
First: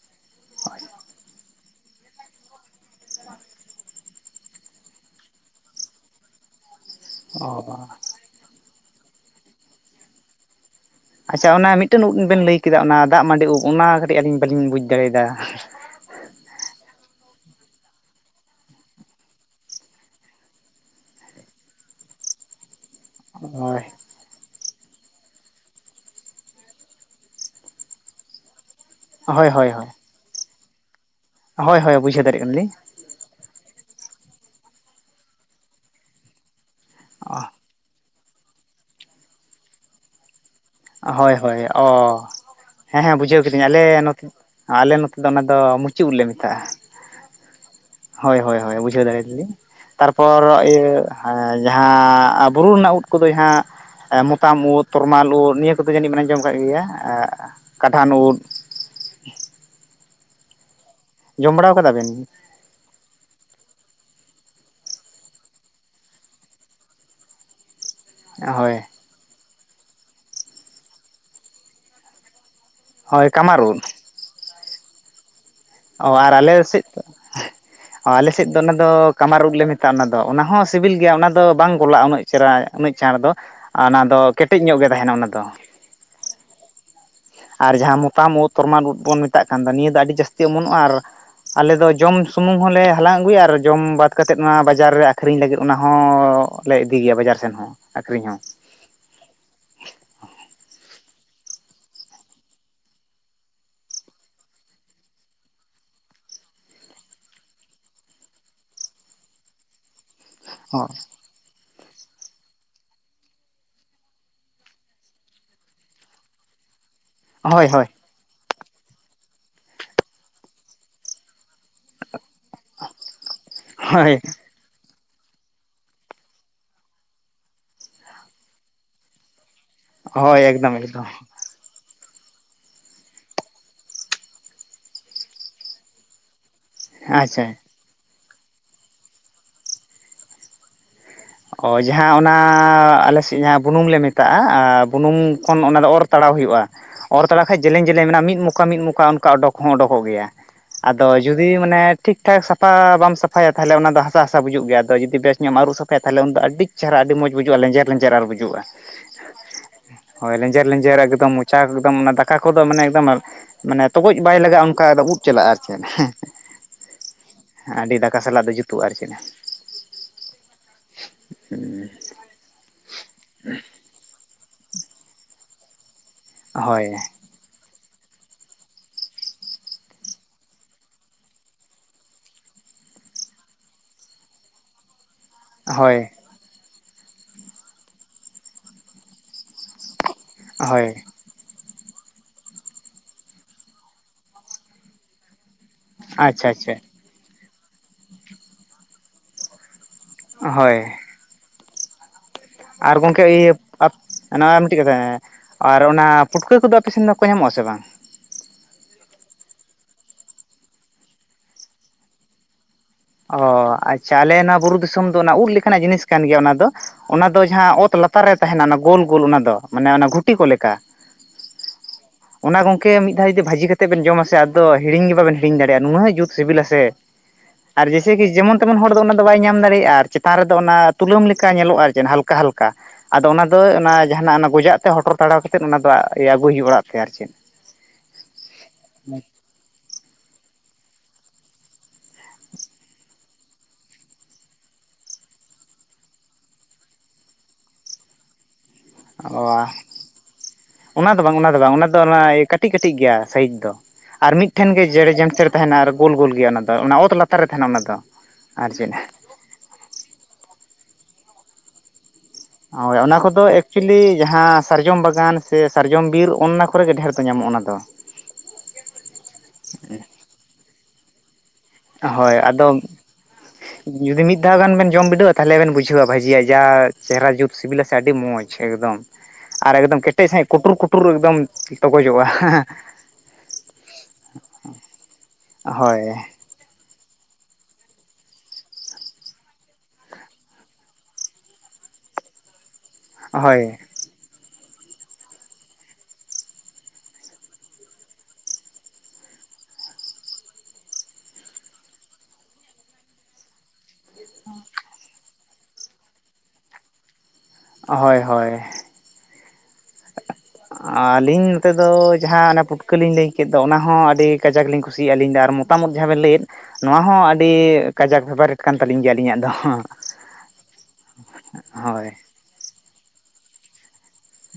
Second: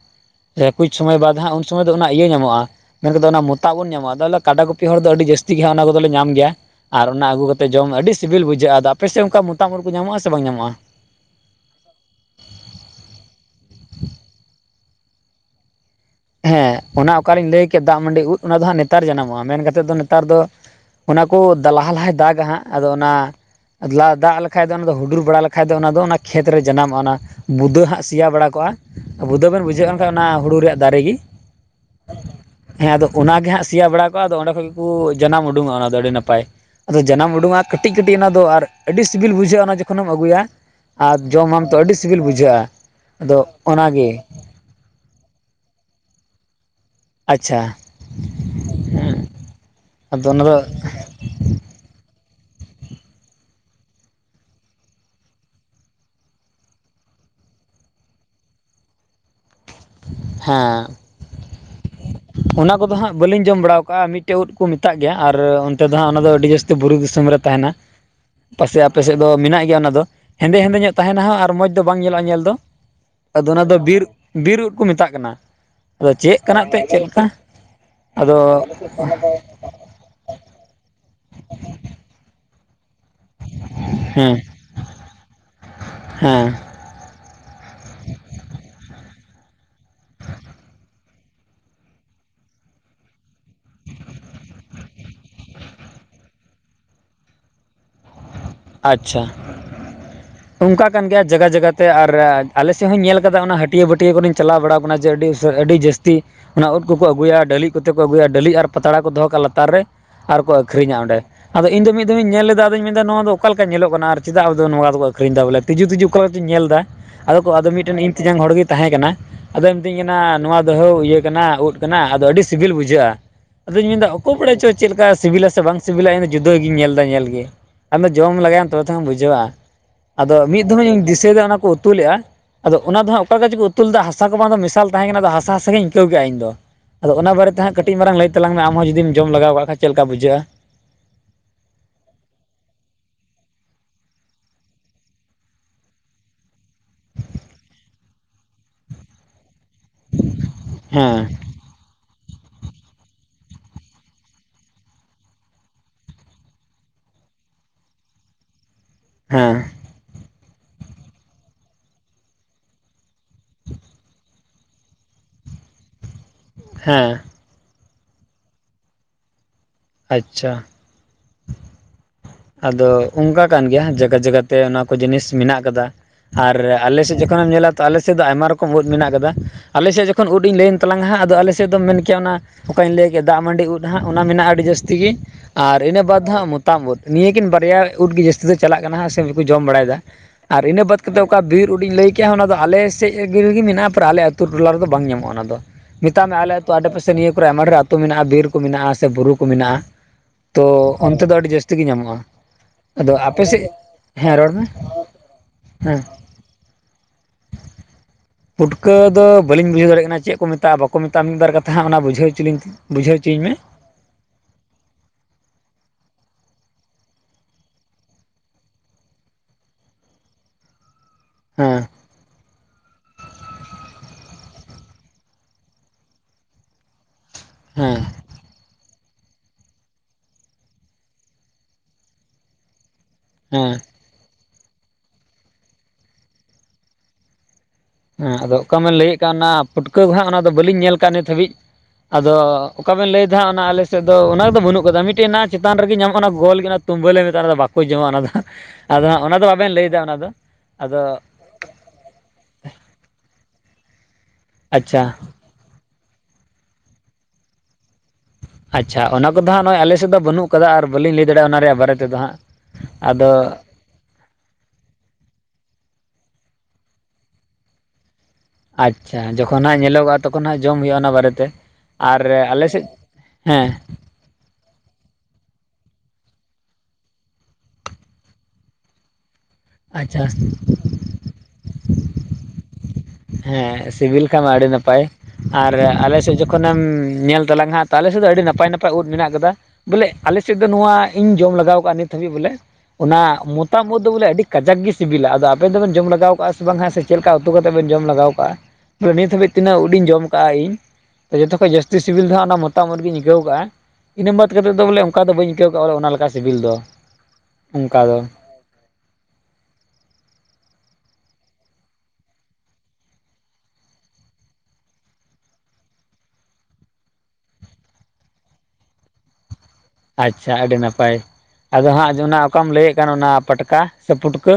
ᱥᱮ ᱠᱩᱪ ᱥᱚᱢᱚᱭ ᱵᱟᱫ ᱦᱟᱸᱜ ᱩᱱ ᱥᱚᱢᱚᱭ ᱫᱚ ᱚᱱᱟ ᱤᱭᱟᱹ ᱧᱟᱢᱚᱜᱼᱟ? ᱢᱮᱱ ᱠᱚ ᱫᱚ ᱚᱱᱟ ᱢᱚᱛᱟᱢ ᱩᱫ ᱧᱟᱢᱚᱜᱼᱟ᱾ ᱟᱫᱚ ᱟᱞᱮ ᱠᱟᱰᱟ ᱜᱩᱯᱤ ᱦᱚᱲ ᱫᱚ ᱟᱹᱰᱤ ᱡᱟᱹᱥᱛᱤ ᱜᱮ ᱦᱟᱸᱜ ᱚᱱᱟ ᱠᱚᱫᱚ ᱞᱮ ᱧᱟᱢ ᱜᱮᱭᱟ᱾ ᱟᱨ ᱚᱱᱟ ᱟᱹᱜᱩ ᱠᱟᱛᱮᱫ ᱡᱚᱢ ᱟᱹᱰᱤ ᱥᱤᱵᱤᱞ ᱵᱩᱡᱷᱟᱹᱜᱼᱟ᱾ ᱟᱫᱚ ᱟᱯᱮ ᱥᱮᱫ ᱚᱱᱠᱟ ᱢᱚᱛᱟᱢ ᱩᱫ ᱠᱚ ᱧᱟᱢᱚᱜᱼᱟ ᱥᱮ ᱵᱟᱝ ᱧᱟᱢᱚᱜᱼᱟ? ᱟᱪᱪᱷᱟ, ᱚᱱᱟ ᱢᱤᱫᱴᱮᱱ ᱩᱫ ᱵᱮᱱ ᱞᱟᱹᱭ ᱠᱮᱫᱟ᱾ ᱚᱱᱟ ᱫᱟᱜ ᱢᱟᱹᱰᱤ ᱩᱫ ᱚᱱᱟ ᱠᱟᱹᱴᱤᱡ ᱟᱹᱞᱤᱧ ᱵᱟᱹᱞᱤᱧ ᱵᱩᱡᱽ ᱫᱟᱲᱮᱭ ᱟᱫᱟ? ᱦᱮᱸ ᱚᱱᱟ ᱚᱠᱟᱨᱤᱧ ᱞᱟᱹᱭ ᱠᱮᱫ ᱫᱟᱜ ᱢᱟᱹᱰᱤ ᱩᱫ ᱚᱱᱟ ᱫᱚ ᱦᱟᱸᱜ ᱱᱮᱛᱟᱨ ᱡᱟᱱᱟᱢᱚᱜᱼᱟ, ᱢᱮᱱ ᱠᱟᱛᱮᱫ ᱫᱚ ᱱᱮᱛᱟᱨ ᱫᱚ ᱚᱱᱟᱠᱩ ᱞᱟᱦᱟ ᱞᱟᱦᱟᱭ ᱫᱟᱜᱟ ᱦᱟᱸᱜ ᱟᱫᱚ ᱚᱱᱟ ᱦᱳᱭ ᱞᱟᱫ ᱫᱟᱜ ᱞᱮᱠᱷᱟᱡ ᱫᱚ, ᱚᱱᱟ ᱫᱚ ᱦᱩᱰᱩᱨ ᱵᱟᱲᱟ ᱞᱮᱠᱷᱟᱡ ᱫᱚ ᱚᱱᱟ ᱫᱚ ᱚᱱᱟ ᱠᱷᱮᱛ ᱨᱮ ᱡᱟᱱᱟᱢᱚᱜᱼᱟ᱾ ᱚᱱᱟ ᱵᱩᱫᱟᱹ ᱦᱟᱸᱜ ᱥᱮᱭᱟ ᱵᱟᱲᱟᱠᱚᱜ-ᱟ᱾ ᱵᱩᱫᱟᱹ ᱦᱳᱭ ᱵᱮᱱ ᱵᱩᱡᱷᱟᱹᱣ ᱮᱜ ᱠᱷᱟᱱ ᱚᱱᱟ ᱦᱩᱲᱩ ᱨᱮᱭᱟᱜ ᱫᱟᱨ ᱜᱤ᱾ ᱦᱚᱭ ᱦᱚᱭ ᱵᱩᱡᱷᱟᱹᱣ ᱫᱟᱲᱮᱭᱟᱜ ᱠᱟᱱᱟᱞᱤᱧ ᱚᱱᱟᱜᱮ ᱦᱟᱸᱜ ᱥᱮᱭᱟ ᱵᱟᱲᱟ ᱠᱚᱜᱼᱟ ᱟᱫᱚ ᱚᱸᱰᱮ ᱠᱷᱚᱡ ᱜᱮᱠᱚ ᱡᱟᱱᱟᱢ ᱩᱰᱩᱝᱚᱜᱼᱟ ᱚᱱᱟ ᱫᱚ ᱟᱹᱰᱤ ᱱᱟᱯᱟᱭ, ᱟᱫᱚ ᱡᱟᱱᱟᱢ ᱩᱰᱩᱝᱚᱜᱼᱟ ᱠᱟᱹᱴᱤᱡ ᱼᱼ ᱠᱟᱹᱴᱤᱡ ᱚᱱᱟ ᱫᱚ ᱟᱨ ᱟᱹᱰᱤ ᱥᱤᱵᱤᱞ ᱵᱩᱡᱷᱟᱹᱜᱼᱟ ᱚᱱᱟ ᱡᱚᱠᱷᱚᱱᱮᱢ ᱟᱹᱜᱩᱭᱟ ᱟᱨ ᱦᱳᱭ ᱦᱳᱭ ᱡᱚᱢᱟᱢ ᱛᱚ ᱟᱹᱰᱤ ᱥᱤᱵᱤᱞ ᱚ ᱵᱩᱡᱷᱟᱹᱜᱼᱟ ᱦᱮᱸ ᱦᱮᱸ ᱵᱩᱡᱷᱟᱹᱣ ᱟᱫᱚ ᱠᱤᱫᱟᱹᱧ ᱟᱞᱮ ᱚᱱᱟᱜᱮ ᱾ ᱱᱚᱛᱮ ᱟᱞᱮ ᱱᱚᱛᱮ ᱫᱚ ᱚᱱᱟ ᱫᱚ ᱢᱩᱪᱤ ᱩᱫ ᱞᱮ ᱢᱮᱛᱟᱜᱼᱟ ᱟᱪᱪᱷᱟ ᱾ ᱦᱚᱭ ᱦᱚᱭ ᱦᱚᱭ ᱵᱩᱡᱷᱟᱹᱣ ᱦᱮᱸ ᱫᱟᱲᱮᱭᱟᱫᱟᱞᱤᱧ ᱟᱫᱚ ᱛᱟᱨᱯᱚᱨ ᱚᱱᱟ ᱫᱚ ᱤᱭᱟᱹ ᱡᱟᱦᱟᱸ ᱵᱩᱨᱩ ᱨᱮᱱᱟᱜ ᱩᱫ ᱠᱚᱫᱚ ᱦᱟᱸᱜ ᱢᱚᱛᱟᱢ ᱩᱫ ᱛᱚᱨᱢᱟᱞ ᱩᱫ ᱱᱤᱭᱟᱹ ᱠᱚᱫᱚ ᱡᱟᱹᱱᱤᱡ ᱵᱮᱱ ᱟᱸᱡᱚᱢ ᱟᱠᱟᱫ ᱜᱮᱭᱟ ᱟᱻᱜ ᱠᱟᱴᱷᱟᱱ ᱩᱫ ᱾ ᱦᱮᱸ ᱡᱚᱢ ᱵᱟᱲᱟ ᱠᱟᱫᱟᱵᱤᱱ ᱚᱱᱟ ᱠᱚᱫᱚ ᱦᱟᱸᱜ ᱵᱟᱹᱞᱤᱧ ᱡᱚᱢ ᱵᱟᱲᱟᱣ ᱠᱟᱜᱼᱟ ᱢᱤᱫᱴᱮᱡ ᱩᱫ ᱠᱚ ᱢᱮᱛᱟᱜ ᱜᱮᱭᱟ ᱟᱨ ᱚᱱᱛᱮ ᱫᱚ ᱦᱟᱸᱜ ᱚᱱᱟ ᱫᱚ ᱟᱹᱰᱤ ᱡᱟᱹᱥᱛᱤ ᱵᱩᱨᱩ ᱫᱤᱥᱚᱢ ᱨᱮ ᱼᱼ ᱛᱟᱦᱮᱸᱱᱟ ᱾ ᱦᱳᱭ ᱯᱟᱥᱮ ᱟᱯᱮ ᱥᱮᱫ ᱫᱚ ᱢᱮᱱᱟᱜ ᱜᱮᱭᱟ ᱚᱱᱟ ᱫᱚ, ᱦᱮᱸᱫᱮ ᱦᱮᱸᱫᱮ ᱧᱚᱜ ᱛᱟᱦᱮᱱᱟ ᱦᱚᱸ ᱟᱨ ᱢᱚᱡᱽ ᱫᱚ ᱵᱟᱝ ᱧᱮᱞᱚᱜᱼᱟ ᱧᱮᱞ ᱫᱚ ᱦᱳᱭ ᱾ ᱟᱫᱚ ᱠᱟᱢᱟᱨ ᱚᱱᱟ ᱫᱚ ᱩᱫ ᱵᱤᱨ ᱵᱤᱨ ᱩᱫ ᱠᱚ ᱢᱮᱛᱟᱜ ᱠᱟᱱᱟ ᱾ ᱚ ᱟᱨ ᱟᱞᱮ ᱥᱮᱫ ᱟᱞᱮ ᱥᱮᱫ ᱫᱚ ᱟᱫᱚ ᱚᱱᱟ ᱫᱚ ᱠᱟᱢᱟᱨ ᱩᱵ ᱞᱮ ᱢᱮ ᱼᱼ ᱚᱱᱟ ᱫᱚ ᱚᱱᱟ ᱦᱚᱸ ᱥᱤᱵᱤᱞ ᱜᱮᱭᱟ ᱚᱱᱟ ᱫᱚ ᱵᱟᱝ ᱜᱚᱞᱟᱜᱼᱟ ᱩᱱᱟᱹᱜ ᱪᱮᱦᱨᱟ ᱩᱱᱟᱹᱜ ᱪᱟᱬ ᱫᱚ ᱟᱨ ᱚᱱᱟ ᱫᱚ ᱦᱮᱸ ᱠᱮᱴᱮᱡ ᱧᱚᱜ ᱜᱮ ᱛᱟᱦᱮᱸᱱᱟ ᱚᱱᱟᱫᱚ ᱾ ᱦᱮᱸ ᱟᱨ ᱡᱟᱦᱟᱸ ᱢᱚᱛᱟᱢ ᱩᱫ ᱛᱚᱨᱢᱟᱞ ᱩᱫ ᱵᱚᱱ ᱢᱮᱛᱟᱜ ᱠᱟᱱ ᱫᱚ ᱱᱤᱭᱟᱹ ᱫᱚ ᱟᱹᱰᱤ ᱡᱟᱹᱥᱛᱤ ᱚᱢᱚᱱᱚᱜᱼᱟ ᱟᱨᱼᱼ ᱟᱞᱮ ᱫᱚ ᱡᱚᱢ ᱥᱩᱢᱩᱝ ᱦᱚᱸᱞᱮ ᱦᱟᱞᱟᱝ ᱟᱹᱜᱩᱭᱟ ᱟᱨ ᱡᱚᱢ ᱵᱟᱫ ᱠᱟᱛᱮᱫ ᱚᱱᱟ ᱵᱟᱡᱟᱨ ᱨᱮ ᱟᱹᱠᱷᱨᱤᱧ ᱞᱟᱜᱤᱫ ᱚᱱᱟ ᱦᱚᱸᱼᱼ ᱞᱮ ᱤᱫᱤ ᱜᱮᱭᱟ ᱵᱟᱡᱟᱨ ᱥᱮᱱ ᱦᱚᱸ ᱟᱠᱷᱨᱤᱧ ᱦᱚᱸ ᱾ ᱟᱪᱪᱷᱟ ᱚᱱᱠᱟ ᱠᱟᱱ ᱜᱮᱭᱟ ᱡᱟᱜᱟ ᱡᱟᱜᱟᱛᱮ ᱟᱨ ᱟᱞᱮ ᱥᱮᱫ ᱦᱚᱸᱧ ᱧᱮᱞ ᱟᱠᱟᱫᱟ ᱚᱱᱟ ᱦᱟᱹᱴᱭᱟᱹ ᱵᱟᱹᱴᱭᱟᱹ ᱠᱚᱨᱮᱧ ᱪᱟᱞᱟᱣ ᱵᱟᱲᱟᱣ ᱟᱠᱟᱱᱟ ᱡᱮ ᱟᱹᱰᱤ ᱼᱼ ᱥᱮ ᱟᱹᱰᱤ ᱡᱟᱹᱥᱛᱤ ᱚᱱᱟ ᱩᱫ ᱠᱚᱠᱚ ᱟᱹᱜᱩᱭᱟ ᱰᱟᱹᱞᱤᱡ ᱠᱚᱛᱮ ᱠᱚ ᱟᱹᱜᱩᱭᱟ ᱰᱟᱹᱞᱤᱡ ᱟᱨ ᱯᱟᱛᱲᱟ ᱠᱚ ᱫᱚᱦᱚ ᱠᱟᱜᱼᱟ ᱞᱟᱛᱟᱨ ᱨᱮᱼᱼ ᱟᱨᱠᱚ ᱦᱚᱸ ᱟᱠᱷᱨᱤᱧᱟ ᱚᱸᱰᱮ ᱾ ᱟᱫᱚ ᱤᱧ ᱫᱚ ᱢᱤᱫ ᱫᱚᱢ ᱤᱧ ᱧᱮᱞ ᱞᱮᱫᱟ ᱟᱫᱚᱧ ᱢᱮᱱᱫᱟ ᱱᱚᱣᱟ ᱫᱚ ᱚᱠᱟ ᱞᱮᱠᱟ ᱧᱮᱞᱚᱜ ᱠᱟᱱᱟ ᱪᱮᱫᱟᱜ ᱫᱚ ᱱᱚᱣᱟ ᱫᱚᱠᱚ ᱟᱹᱠᱷᱨᱤᱧᱫᱟ ᱵᱚᱞᱮ ᱛᱤᱡᱩ ᱛᱤᱡᱩ ᱚᱠᱟ ᱞᱮᱠᱟ ᱪᱚᱧ ᱧᱮᱞ ᱫᱟ, ᱟᱫᱚ ᱦᱳᱭ ᱟᱫᱚ ᱦᱳᱭ ᱢᱤᱫᱴᱮᱱ ᱤᱧ ᱛᱤᱧᱟᱝ ᱦᱚᱲᱜᱮ ᱛᱟᱦᱮᱸ ᱠᱟᱱᱟ, ᱟᱫᱚᱭ ᱢᱤᱛᱟᱹᱧ ᱠᱟᱱᱟ ᱱᱚᱣᱟ ᱫᱚ ᱦᱳ ᱤᱭᱟᱹ ᱠᱟᱱᱟ ᱩᱫ ᱠᱟᱱᱟ ᱟᱫᱚ ᱟᱹᱰᱤ ᱼᱼ ᱥᱤᱵᱤᱞ ᱵᱩᱡᱷᱟᱹᱜᱼᱟ ᱾ ᱟᱫᱚᱧ ᱢᱮᱱᱮᱫᱟ ᱦᱳᱭ ᱚᱠᱚᱭ ᱵᱟᱲᱟᱭ ᱪᱚ ᱪᱮᱫ ᱞᱮᱠᱟ ᱥᱤᱵᱤᱞᱟ ᱥᱮ ᱵᱟᱝ ᱥᱤᱵᱤᱞᱟ ᱤᱧ ᱫᱚ ᱡᱩᱫᱟᱹ ᱜᱤᱧ ᱧᱮᱞ ᱮᱫᱟ ᱧᱮᱞ ᱜᱮ ᱾ ᱟᱫᱚ ᱡᱚᱢ ᱞᱮᱜᱟᱭᱟᱢ ᱛᱚᱵᱮ ᱛᱚᱢ ᱵᱩᱡᱷᱟᱹᱣᱟ, ᱟᱫᱚ ᱦᱳᱭ ᱢᱤᱫ ᱮᱠᱫᱚᱢ ᱫᱷᱚᱢᱮᱧ ᱮᱠᱫᱚᱢ ᱫᱤᱥᱟᱹᱭᱮᱫᱟ ᱚᱱᱟ ᱠᱚ ᱼᱼ ᱩᱛᱩ ᱞᱮᱫ-ᱟ ᱟᱫᱚ ᱚᱱᱟ ᱫᱚ ᱦᱟᱸᱜ ᱚᱠᱟ ᱞᱮᱠᱟ ᱪᱚ ᱠᱚ ᱩᱛᱩ ᱞᱮᱫᱟ ᱦᱟᱥᱟ ᱠᱚ ᱵᱟᱝ ᱫᱚ ᱢᱮᱥᱟᱞ ᱛᱟᱦᱮᱸ ᱠᱟᱱᱟ ᱟᱫᱚ ᱦᱟᱥᱟ ᱦᱟᱥᱟ ᱜᱮᱧ ᱟᱹᱭᱠᱟᱹᱣ ᱠᱮᱫᱼᱟ ᱤᱧᱫᱚ ᱾ ᱟᱫᱚ ᱚᱱᱟ ᱟᱪᱪᱷᱟ ᱵᱟᱨᱮ ᱛᱮ ᱦᱟᱸᱜ ᱠᱟᱹᱴᱤᱡ ᱢᱟᱨᱟᱝ ᱞᱟᱹᱭ ᱛᱟᱞᱟᱝ ᱢᱮ ᱟᱢ ᱦᱚᱸ ᱡᱩᱫᱤᱢ ᱡᱚᱢ ᱞᱟᱜᱟᱣ ᱠᱷᱟᱱ ᱪᱮᱫ ᱞᱮᱠᱟ ᱵᱩᱡᱷᱟᱹᱜᱼᱟ ᱾ ᱚ ᱡᱟᱦᱟᱸ ᱚᱱᱟ ᱟᱞᱮ ᱥᱮᱫ ᱡᱟᱦᱟᱸ ᱵᱩᱱᱩᱢ ᱞᱮ ᱢᱮᱛᱟᱜᱼᱟ ᱟᱨ ᱵᱩᱱᱩᱢ ᱠᱷᱚᱱ ᱚᱱᱟ ᱫᱚ ᱚᱨ ᱼᱼ ᱛᱟᱲᱟᱣ ᱦᱩᱭᱩᱜᱼᱟ, ᱚᱨ ᱛᱟᱲᱟᱣ ᱠᱷᱟᱡ ᱡᱮᱞᱮᱧ ᱡᱮᱞᱮᱧ ᱢᱮᱱᱟᱜᱼᱟ ᱢᱤᱫ ᱢᱚᱠᱟ ᱢᱤᱫ ᱢᱚᱠᱟ ᱚᱱᱠᱟ ᱚᱰᱚᱠ ᱦᱚᱸ ᱚᱰᱳᱠᱚᱜ ᱜᱮᱭᱟ ᱾ ᱟᱫᱚ ᱦᱮᱸ ᱡᱩᱫᱤ ᱼᱼ ᱢᱟᱱᱮ ᱴᱷᱤᱠ ᱴᱷᱟᱠ ᱥᱟᱯᱷᱟ ᱵᱟᱢ ᱥᱟᱯᱷᱟᱭᱟ ᱛᱟᱦᱚᱞᱮ ᱚᱱᱟ ᱫᱚ ᱦᱟᱥᱟ ᱦᱟᱥᱟ ᱵᱩᱡᱩᱜ ᱜᱮᱭᱟ ᱡᱩᱫᱤ ᱵᱮᱥ ᱧᱚᱜ ᱟᱹᱨᱩ ᱥᱟᱷᱟ ᱼᱼ ᱛᱟᱦᱚᱞᱮ ᱩᱱᱫᱚ ᱟᱹᱰᱤ ᱪᱮᱦᱨᱟ ᱟᱹᱰᱤ ᱢᱚᱡᱽ ᱵᱩᱡᱩᱜᱼᱟ ᱞᱮᱸᱡᱮᱨ ᱞᱮᱸᱡᱮᱨ ᱟᱨ ᱵᱩᱡᱩᱜᱼᱟ ᱾ ᱦᱮᱸ ᱦᱚᱭ ᱞᱮᱸᱡᱮᱨ ᱞᱮᱸᱡᱮᱨ ᱮᱠᱫᱚᱢ ᱢᱚᱪᱟ ᱮᱠᱫᱚᱢ ᱚᱱᱟ ᱫᱟᱠᱟ ᱠᱚᱫᱚ ᱢᱟᱱᱮ ᱮᱠᱫᱚᱢᱼᱼ ᱢᱟᱱᱮ ᱛᱚᱜᱚᱡ ᱵᱟᱭ ᱞᱟᱜᱟᱜᱼᱟ ᱚᱱᱠᱟ ᱩᱫᱽ ᱪᱟᱞᱟᱜᱼᱟ ᱟᱨ ᱪᱮᱫ ᱾ ᱦᱮᱸ ᱟᱹᱰᱤ ᱫᱟᱠᱟ ᱥᱟᱞᱟᱜ ᱫᱚ ᱡᱩᱛᱩᱜᱼᱟ ᱟᱨ ᱪᱮᱫᱽ? ᱟᱪᱪᱷᱟ [inaudible] ᱟᱫᱚ ᱚᱱᱠᱟ ᱠᱟᱱ ᱜᱮᱭᱟ ᱡᱟᱜᱟ ᱡᱟᱜᱟᱛᱮ ᱚᱱᱟ ᱠᱚ ᱡᱤᱱᱤᱥ ᱢᱮᱱᱟᱜ ᱟᱠᱟᱫᱟ ᱟᱨ ᱦᱳᱭ ᱟᱞᱮ ᱥᱮᱫ ᱡᱚ ᱼᱼ ᱧᱮᱞᱟ ᱛᱚ ᱟᱞᱮ ᱥᱮᱫ ᱫᱚ ᱟᱭᱢᱟ ᱨᱚᱠᱚᱢ ᱩᱫ ᱢᱮᱱᱟᱜ ᱟᱠᱟᱫᱟ, ᱟᱞᱮ ᱥᱮᱫ ᱡᱚᱠᱷᱚᱱ ᱩᱫ ᱤᱧ ᱞᱟᱹᱭᱟᱢ ᱛᱟᱞᱟᱝᱼᱟ ᱦᱟᱸᱜ ᱟᱫᱚ ᱟᱞᱮ ᱥᱮᱫ ᱫᱚᱢ ᱢᱮᱱ ᱠᱮᱭᱟ ᱚᱱᱟᱼᱼ ᱚᱠᱟᱧ ᱞᱟᱹᱭ ᱠᱮᱫ ᱫᱟᱜ ᱢᱟᱹᱰᱤ ᱩᱫ ᱦᱟᱸᱜ ᱚᱱᱟ ᱢᱮᱱᱟᱜᱼᱟ ᱟᱹᱰᱤ ᱡᱟᱹᱥᱛᱤ ᱜᱮ ᱾ ᱟᱨ ᱦᱳᱭ ᱤᱱᱟᱹ ᱵᱟᱫᱽ ᱫᱚ ᱦᱟᱸᱜ ᱢᱚᱛᱟᱢ ᱩᱫ ᱱᱤᱭᱟᱹᱠᱤᱱ ᱵᱟᱨᱭᱟ ᱩᱫ ᱜᱮ ᱡᱟᱹᱥᱛᱤ ᱫᱚ ᱪᱟᱞᱟᱜ ᱠᱟᱱᱟ ᱦᱟᱸᱜ ᱥᱮᱠᱚ ᱡᱚᱢ ᱵᱟᱲᱟᱭᱮᱫᱟ ᱾ ᱟᱨ ᱤᱱᱟᱹ ᱦᱳᱭ ᱵᱟᱫ ᱠᱟᱛᱮᱫ ᱼᱼ ᱚᱠᱟ ᱵᱤᱨ ᱩᱰᱤᱧ ᱞᱟᱹᱭ ᱠᱮᱜᱼᱟ ᱚᱱᱟᱫᱚ ᱟᱞᱮ ᱥᱮᱫ ᱨᱮᱜᱮ ᱢᱮᱱᱟᱜᱼᱟ ᱯᱟᱨᱟ ᱟᱞᱮ ᱟᱹᱛᱩ ᱴᱚᱞᱟ ᱨᱮᱫᱚ ᱵᱟᱝ ᱧᱟᱢᱚᱜᱼᱟ, ᱚᱱᱟᱫᱚ᱾ ᱢᱮᱛᱟᱜ ᱢᱮ ᱟᱪᱪᱷᱟ ᱟᱞᱮ ᱟᱹᱛᱩ ᱟᱪᱪᱷᱟ ᱟᱰᱮ ᱯᱟᱥᱮ ᱱᱤᱭᱟᱹ ᱠᱚᱨᱮ ᱟᱭᱢᱟ ᱰᱷᱮᱨ ᱟᱹᱛᱩ ᱢᱮᱱᱟᱜᱼᱟ, ᱵᱤᱨ ᱠᱚ ᱢᱮᱱᱟᱜᱼᱟ ᱥᱮ ᱵᱩᱨᱩ ᱠᱚ ᱢᱮᱱᱟᱜᱼᱟ᱾ ᱛᱚ ᱦᱳᱭ ᱚᱱᱛᱮ ᱫᱚ ᱟᱹᱰᱤ ᱡᱟᱹᱥᱛᱤ ᱜᱮ ᱧᱟᱢᱚᱜᱼᱟ᱾ ᱟᱨ ᱟᱫᱚ ᱜᱚᱢᱠᱮ ᱟᱯᱮ ᱤᱭᱟᱹ ᱥᱮᱫ ᱦᱮᱸ ᱨᱚᱲ [unintelligible] ᱟᱨ ᱢᱮ ᱢᱤᱫᱴᱮᱱ ᱠᱟᱛᱷᱟ ᱟᱨ ᱦᱮᱸ ᱚᱱᱟᱼᱼ ᱯᱩᱴᱠᱟᱹᱠᱚᱫᱚ ᱟᱯᱮ ᱥᱮᱫ ᱫᱚᱠᱚ ᱧᱟᱢᱚᱜᱼᱟ ᱥᱮ ᱵᱟᱝ? ᱯᱩᱴᱠᱟᱹ ᱫᱚ ᱵᱟᱹᱞᱤᱧ ᱵᱩᱡᱷᱟᱹᱣ ᱫᱟᱲᱮᱭᱟᱜ ᱠᱟᱱᱟ ᱪᱮᱫ ᱠᱚ ᱢᱮᱛᱟᱜᱼᱟ, ᱵᱟᱠᱚ ᱢᱮᱟᱜᱼᱟ ᱢᱤᱫ ᱵᱟᱨ ᱠᱟᱛᱷᱟ ᱦᱟᱸᱜ ᱚᱱᱟ ᱵᱩᱡᱷᱟᱹᱣᱪᱚ ᱞᱤᱧᱼᱼ ᱚ ᱟᱪᱪᱷᱟ ᱟᱞᱮ ᱱᱚᱣᱟ ᱵᱩᱨᱩ ᱫᱤᱥᱚᱢ ᱫᱚ ᱚᱱᱟ ᱩᱫ ᱞᱮᱠᱟᱱᱟᱜ ᱡᱤᱱᱤᱥ ᱠᱟᱱ ᱜᱮᱭᱟ ᱚᱱᱟ ᱫᱚ᱾ ᱚᱱᱟ ᱫᱚ ᱡᱟᱦᱟᱸ ᱚᱛ ᱞᱟᱛᱟᱨ ᱨᱮ ᱛᱟᱦᱮᱱᱟ ᱚᱱᱟ ᱜᱳᱞ ᱜᱳᱞ ᱚᱱᱟ ᱫᱚ ᱢᱟᱱᱮ ᱚᱱᱟ ᱜᱩᱴᱤ ᱠᱚ ᱞᱮᱠᱟ᱾ ᱦᱮᱸ᱾ ᱚᱱᱟ ᱜᱚᱝᱠᱮ ᱢᱤᱫ ᱫᱷᱟᱣ ᱡᱩᱫᱤ ᱵᱷᱟᱹᱡᱤ ᱠᱟᱛᱮᱫ ᱵᱮᱱ ᱡᱚᱢᱟ ᱥᱮ ᱟᱫᱚ ᱦᱤᱲᱤᱧ ᱜᱮ ᱵᱟᱵᱮᱱ ᱦᱤᱲᱤᱧ ᱫᱟᱲᱮᱭᱟᱜᱼᱟ ᱱᱩᱱᱟᱹᱜ ᱡᱩᱛ ᱥᱤᱵᱤᱞᱟ ᱥᱮ᱾ ᱟᱨ ᱦᱮᱸ ᱡᱮᱥᱮ ᱠᱤ ᱡᱮᱢᱚᱱ ᱛᱮᱢᱚᱱ ᱦᱚᱲ ᱫᱚ ᱚᱱᱟ ᱫᱚ ᱵᱟᱭ ᱧᱟᱢ ᱫᱟᱲᱮᱭᱟᱜᱼᱟ, ᱟᱨ ᱪᱮᱛᱟᱱ ᱨᱮᱫᱚ ᱚᱱᱟ ᱛᱩᱞᱟᱹᱢ ᱞᱮᱠᱟ ᱧᱮᱞᱚᱜᱼᱟ ᱟᱨ ᱡᱮᱱ ᱦᱟᱞᱠᱟ ᱦᱟᱞᱠᱟ᱾ ᱠᱟ ᱟᱫᱚ ᱚᱱᱟ ᱫᱚ ᱦᱮᱸ ᱚᱱᱟ ᱡᱟᱦᱟᱱᱟᱜ ᱚᱱᱟ ᱜᱚᱡᱟᱜ ᱛᱮ ᱦᱚᱴᱚᱨ ᱛᱟᱲᱟᱣ ᱠᱟᱛᱮᱫ ᱚᱱᱟ ᱫᱚ ᱤᱭᱟᱹ ᱟᱹᱜᱩᱭ ᱦᱩᱭᱩᱜᱼᱟ, ᱚᱲᱟᱜ ᱛᱮ ᱟᱨ ᱪᱮᱫ᱾ ᱦᱮᱸ ᱟᱫᱚ ᱚᱠᱟ ᱵᱮᱱ ᱞᱟᱹᱭᱮᱜ ᱠᱟᱱ ᱚᱱᱟ ᱯᱩᱴᱠᱟᱹ ᱫᱚ ᱦᱟᱸᱜ ᱵᱟᱹᱞᱤᱧ ᱧᱮᱞ ᱠᱟᱜ ᱱᱤᱛ ᱦᱟᱹᱵᱤᱡ᱾ ᱟᱫᱚ ᱚᱠᱟ ᱵᱮᱱ ᱞᱟᱹᱭᱫᱟ ᱦᱟᱸᱜ ᱚᱱᱟ ᱟᱞᱮ ᱥᱮᱫ ᱫᱚ ᱚᱱᱟᱫᱚ ᱵᱟᱹᱱᱩᱜ ᱠᱟᱫᱟ ᱢᱤᱫᱴᱮᱡ ᱦᱮᱱᱟᱜᱼᱟ, ᱪᱮᱛᱟᱱ ᱨᱮᱜᱮ ᱧᱟᱢᱚᱜ ᱚᱱᱟ ᱜᱳᱞ ᱜᱮ ᱚᱱᱟᱼᱼ ᱛᱩᱢᱵᱟᱹ ᱞᱮ ᱢᱮᱛᱟᱜᱼᱟ ᱚᱱᱟ ᱫᱚ ᱵᱟᱠᱚ ᱡᱚᱢᱟ ᱚᱱᱟᱫᱚ ᱟᱫᱚ ᱦᱟᱸᱜ ᱚᱱᱟᱫᱚ ᱚ ᱵᱟᱵᱮᱱ ᱞᱟᱹᱭᱮᱫᱟ ᱚᱱᱟᱫᱚ ᱟᱫᱚᱼᱼ ᱚᱱᱟ ᱫᱚ ᱵᱟᱝ ᱚᱱᱟ ᱫᱚ ᱠᱟᱹᱴᱤᱡ ᱠᱟᱹᱴᱤᱡ ᱜᱮᱭᱟ ᱥᱟᱭᱤᱡ ᱫᱚ ᱟᱨ ᱢᱤᱫᱴᱷᱮᱱ ᱜᱮ ᱟᱪᱪᱷᱟ ᱡᱮᱲᱮ ᱡᱮᱱᱴᱷᱮᱼᱼ ᱛᱟᱦᱮᱱᱟ ᱟᱨ ᱜᱳᱞ ᱜᱳᱞ ᱜᱮᱭᱟ ᱚᱱᱟᱫᱚ ᱚᱱᱟ ᱚᱛ ᱞᱟᱛᱟᱨ ᱨᱮ ᱛᱟᱦᱮᱱᱟ ᱚᱱᱟ ᱫᱚ᱾ ᱟᱨ ᱪᱮᱫ ᱟᱪᱪᱷᱟ ᱚᱱᱟ ᱠᱚᱫᱚ ᱦᱟᱸᱜ ᱱᱚᱜᱼᱚᱭ ᱟᱞᱮ ᱥᱮᱫ ᱫᱚ ᱵᱟᱹᱱᱩᱜ ᱠᱟᱫᱟ ᱟᱨ ᱵᱟᱹᱞᱤᱧ ᱞᱟᱹᱭ ᱫᱟᱲᱮᱭᱟᱜᱼᱟ, ᱚᱱᱟ ᱨᱮᱭᱟᱜ ᱵᱟᱨᱮ ᱛᱮᱫᱚ ᱦᱟᱸᱜ᱾ ᱦᱳᱭ ᱚᱱᱟ ᱟᱫᱚ ᱠᱚᱫᱚ ᱮᱠᱼᱼ ᱪᱩᱭᱮᱞᱤ ᱡᱟᱦᱟᱸ ᱥᱟᱨᱡᱚᱢ ᱵᱟᱜᱟᱱ ᱥᱮ ᱥᱟᱨᱡᱚᱢ ᱵᱤᱨ ᱚᱱᱱᱟ ᱠᱚᱨᱮᱜᱮ ᱰᱷᱮᱨ ᱫᱚ ᱧᱟᱢᱚᱜᱼᱟ, ᱚᱱᱟ ᱫᱚ᱾ ᱟᱪᱪᱷᱟ ᱡᱚᱠᱷᱚᱱ ᱦᱟᱸᱜ ᱧᱮᱞᱚᱜᱚᱜᱼᱟ ᱛᱚᱠᱷᱚᱱ ᱦᱟᱸᱜ ᱡᱚᱢ ᱦᱩᱭᱩᱜᱼᱟ ᱚᱱᱟ ᱵᱟᱨᱮᱛᱮ᱾ ᱟᱨ ᱦᱳᱭ ᱟᱫᱚ ᱟᱞᱮ ᱥᱮᱫ ᱦᱮᱸ ᱡᱩᱫᱤ ᱢᱤᱫᱼᱼ ᱢᱤᱫ ᱫᱷᱟᱣ ᱜᱟᱱ ᱵᱮᱱ ᱡᱚᱢ ᱵᱤᱰᱟᱹᱣᱟ ᱛᱟᱦᱚᱞᱮ ᱵᱮᱱ ᱵᱩᱡᱷᱟᱹᱣᱟ ᱵᱷᱟᱡᱤᱭᱟᱜ ᱡᱟ ᱪᱮᱦᱨᱟ ᱡᱩᱛ ᱥᱤᱵᱤᱞᱟ ᱥᱮ ᱟᱹᱰᱤ ᱢᱚᱡᱽ ᱮᱠᱫᱚᱢ᱾ ᱟᱨ ᱮᱠᱫᱚᱢ ᱟᱪᱪᱷᱟ ᱠᱮᱴᱮᱡ ᱥᱟᱹᱦᱤᱡ ᱠᱩᱴᱩᱨ ᱠᱩᱴᱩᱨ ᱮᱠᱫᱚᱢ ᱛᱚᱜᱚᱡᱚᱜᱼᱟ᱾ ᱦᱮᱸ ᱥᱤᱵᱤᱞ ᱠᱷᱟᱱ ᱢᱟ ᱟᱹᱰᱤ ᱱᱟᱯᱟᱭ ᱟᱨ ᱦᱳᱭ ᱟᱞᱮ ᱥᱮᱫᱼᱼ ᱡᱚᱠᱷᱚᱱᱮᱢ ᱧᱮᱞ ᱛᱟᱞᱟᱝᱟ ᱦᱟᱸᱜ ᱛᱚ ᱟᱞᱮ ᱥᱮᱫ ᱫᱚ ᱟᱹᱰᱤ ᱱᱟᱯᱟᱭ ᱱᱟᱯᱟᱭ ᱩᱫ ᱢᱮᱱᱟᱜ ᱟᱠᱟᱫᱟ᱾ ᱵᱚᱞᱮ ᱟᱞᱮ ᱥᱮᱫ ᱫᱚ ᱱᱚᱣᱟ ᱤᱧ ᱡᱚᱢ ᱞᱮᱟᱜᱟᱣ ᱠᱟᱜᱼᱟ ᱱᱤᱛ ᱦᱟᱹᱵᱤᱡ ᱵᱚᱞᱮ᱾ ᱚᱱᱟ ᱦᱳᱭ ᱢᱚᱛᱟᱢ ᱩᱫ ᱫᱚ ᱵᱚᱞᱮ ᱟᱹᱰᱤ ᱠᱟᱡᱟᱠ ᱜᱮ ᱥᱤᱵᱤᱞᱟ ᱟᱫᱚ ᱟᱵᱮᱱ ᱫᱚᱵᱮᱱ ᱡᱚᱢ ᱞᱮᱟᱜᱟᱣ ᱠᱟᱜᱼᱟ, ᱥᱮ ᱵᱟᱝ ᱥᱮ ᱪᱮᱫ ᱞᱮᱠᱟ ᱩᱛᱩ ᱠᱟᱛᱮ᱾ ᱵᱟᱹᱧ ᱡᱚᱢ ᱞᱮᱟᱜᱟᱣ ᱠᱟᱜᱼᱟ ᱱᱤᱛ ᱦᱟᱹᱵᱤᱡ ᱛᱤᱱᱟᱹᱜ ᱩᱱ ᱤᱧ ᱡᱚᱢ ᱠᱟᱜᱼᱟ ᱤᱧ᱾ ᱡᱚᱛᱚ ᱠᱷᱚᱡ ᱡᱟᱹᱥᱛᱤ ᱥᱤᱵᱤᱞ ᱫᱚ ᱦᱟᱸᱜ ᱚᱱᱟ ᱢᱚᱛᱟᱢ ᱩᱫᱜᱤᱧ ᱟᱹᱭᱠᱟᱹᱣ ᱠᱟᱜᱼᱟ᱾ ᱤᱱᱟᱹ ᱵᱟᱫ ᱠᱟᱛᱮᱫ ᱫᱚ ᱵᱚᱞᱮ ᱚᱱᱠᱟ ᱫᱚ ᱵᱟᱹᱧ ᱟᱹᱭᱠᱟᱹᱣ ᱠᱟᱜᱼᱟ ᱵᱚᱞᱮ ᱚᱱᱟ ᱞᱮᱠᱟ ᱥᱤᱵᱤᱞ ᱫᱚ᱾ ᱚᱱᱠᱟ ᱫᱚ ᱦᱳᱭ ᱦᱳᱭ᱾ ᱟᱹᱞᱤᱧ ᱱᱚᱛᱮ ᱫᱚ ᱡᱟᱦᱟᱸ ᱚᱱᱟ ᱯᱩᱴᱠᱟᱹᱞᱤᱧ ᱞᱟᱹᱭ ᱠᱮᱫ ᱫᱚ ᱚᱱᱟ ᱦᱚᱸ ᱟᱹᱰᱤ ᱠᱟᱡᱟᱠ ᱞᱤᱧ ᱠᱩᱥᱤᱭᱟᱜᱼᱟ ᱟᱹᱞᱤᱧ ᱫᱚ, ᱟᱨ ᱢᱚᱛᱼᱼ ᱢᱚᱛᱟᱢ ᱳᱫ ᱡᱟᱦᱟᱸ ᱵᱮᱱ ᱞᱟᱹᱭᱮᱫ ᱱᱚᱣᱟ ᱦᱚᱸ ᱟᱹᱰᱤ ᱠᱟᱡᱟᱠ ᱯᱷᱮᱵᱟᱨᱮᱴ ᱠᱟᱱ ᱛᱟᱹᱞᱤᱧ ᱜᱮᱭᱟ ᱟᱹᱞᱤᱧᱟᱜ ᱫᱚ᱾ ᱟᱪᱪᱷᱟ ᱟᱹᱰᱤ ᱱᱟᱯᱟᱭ ᱟᱫᱚ ᱦᱳᱭ ᱦᱟᱸᱜ ᱚᱱᱟ ᱚᱠᱟᱢ ᱞᱟᱹᱭᱮᱫ ᱠᱟᱱ ᱚᱱᱟ ᱯᱟᱴᱠᱟ᱾ ᱥᱮ ᱯᱩᱴᱠᱟᱹ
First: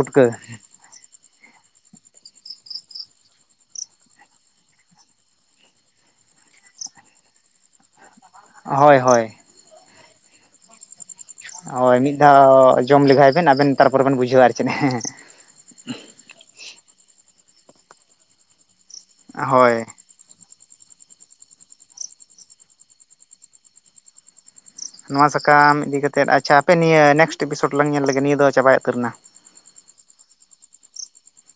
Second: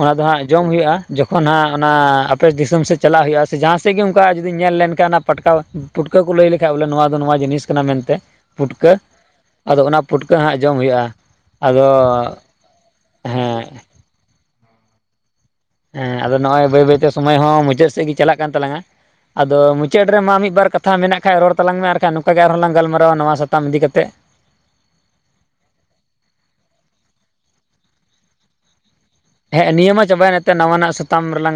ᱚᱱᱟ ᱫᱚ ᱦᱟᱸᱜ ᱡᱚᱢ ᱦᱩᱭᱩᱜᱼᱟ᱾ ᱡᱚᱠᱷᱚᱱ ᱦᱟᱸᱜ ᱚᱱᱟ ᱟᱯᱮ ᱫᱤᱥᱚᱢ ᱥᱮᱫ ᱪᱟᱞᱟᱜ ᱦᱩᱭᱩᱜᱼᱟ ᱥᱮ ᱡᱟᱦᱟᱸ ᱥᱮᱫ ᱜᱮ ᱚᱱᱠᱟ ᱡᱩᱫᱤ ᱧᱮᱞ ᱞᱮᱱ ᱠᱷᱟᱱ ᱚᱱᱟ ᱯᱟᱴᱠᱟᱣ᱾ ᱯᱩᱴᱠᱟᱹ ᱠᱩ ᱞᱟᱹᱭ ᱞᱮᱠᱷᱟᱡ ᱵᱚᱞᱮ ᱱᱚᱣᱟ ᱫᱚ ᱱᱚᱣᱟ ᱡᱤᱱᱤᱥ ᱠᱟᱱᱟ ᱢᱮᱱ ᱛᱮ ᱯᱩᱴᱠᱟᱹ᱾ ᱦᱳᱭ ᱦᱳᱭ ᱟᱫᱚ ᱚᱱᱟ ᱯᱩᱴᱠᱟᱹ ᱦᱟᱸᱜ ᱡᱚᱢ ᱦᱩᱭᱩᱜᱼᱟ᱾ ᱟᱫᱚ ᱦᱳᱭ ᱢᱤᱫ ᱫᱷᱟᱣ ᱡᱚᱢ ᱞᱮᱜᱟᱭ ᱵᱮᱱ ᱦᱮᱸ ᱟᱵᱮᱱ ᱛᱟᱨᱯᱚᱨᱮ ᱵᱮᱱ ᱵᱩᱡᱷᱟᱹᱣᱟ ᱟᱨ ᱪᱮᱫ ᱦᱮᱸ ᱮ᱾ ᱦᱮᱸ ᱟᱫᱚ ᱱᱚᱜᱼᱚᱭ ᱵᱟᱹᱭ ᱵᱟᱹᱭᱛᱮ ᱥᱚᱢᱚᱭ ᱦᱚᱸ ᱢᱩᱪᱟᱹᱫ ᱥᱮᱫ ᱜᱮ ᱪᱟᱞᱟᱜ ᱠᱟᱱ ᱛᱟᱞᱟᱝᱟ, ᱟᱫᱚ ᱦᱳᱭ ᱢᱩᱪᱟᱹᱫᱼᱼ ᱨᱮᱢᱟ ᱢᱤᱫ ᱵᱟᱨ ᱠᱟᱛᱷᱟ ᱢᱮᱱᱟᱜ ᱠᱷᱟᱱ ᱨᱚᱲ ᱛᱟᱞᱟᱝ ᱢᱮ ᱟᱨ ᱠᱷᱟᱱ ᱱᱚᱝᱠᱟ ᱜᱮ ᱟᱨᱦᱚᱸ ᱞᱟᱝ ᱜᱟᱞᱢᱟᱨᱣᱟ ᱱᱚᱣᱟ ᱥᱟᱛᱟᱢ ᱤᱫᱤ ᱠᱟᱛᱮᱫ᱾ ᱱᱚᱣᱟ ᱥᱟᱠᱟᱢ ᱤᱫᱤ ᱠᱟᱛᱮᱫ ᱟᱪᱪᱷᱟ ᱦᱟᱯᱮ ᱱᱤᱭᱟᱹ ᱱᱮᱠᱥᱴ ᱮᱯᱤᱥᱳᱰ ᱞᱟᱝ ᱧᱮᱞ ᱞᱮᱜᱮ ᱱᱤᱭᱟᱹ ᱫᱚ ᱪᱟᱵᱟᱭ ᱩᱛᱟᱹᱨ ᱮᱱᱟ᱾ ᱦᱮᱸᱮ ᱱᱤᱭᱟᱹ ᱢᱟ ᱪᱟᱵᱟᱭᱮᱱ ᱮᱱᱛᱮ ᱱᱟᱣᱟᱱᱟᱜ ᱥᱟᱛᱟᱢ ᱨᱮᱞᱟᱝ᱾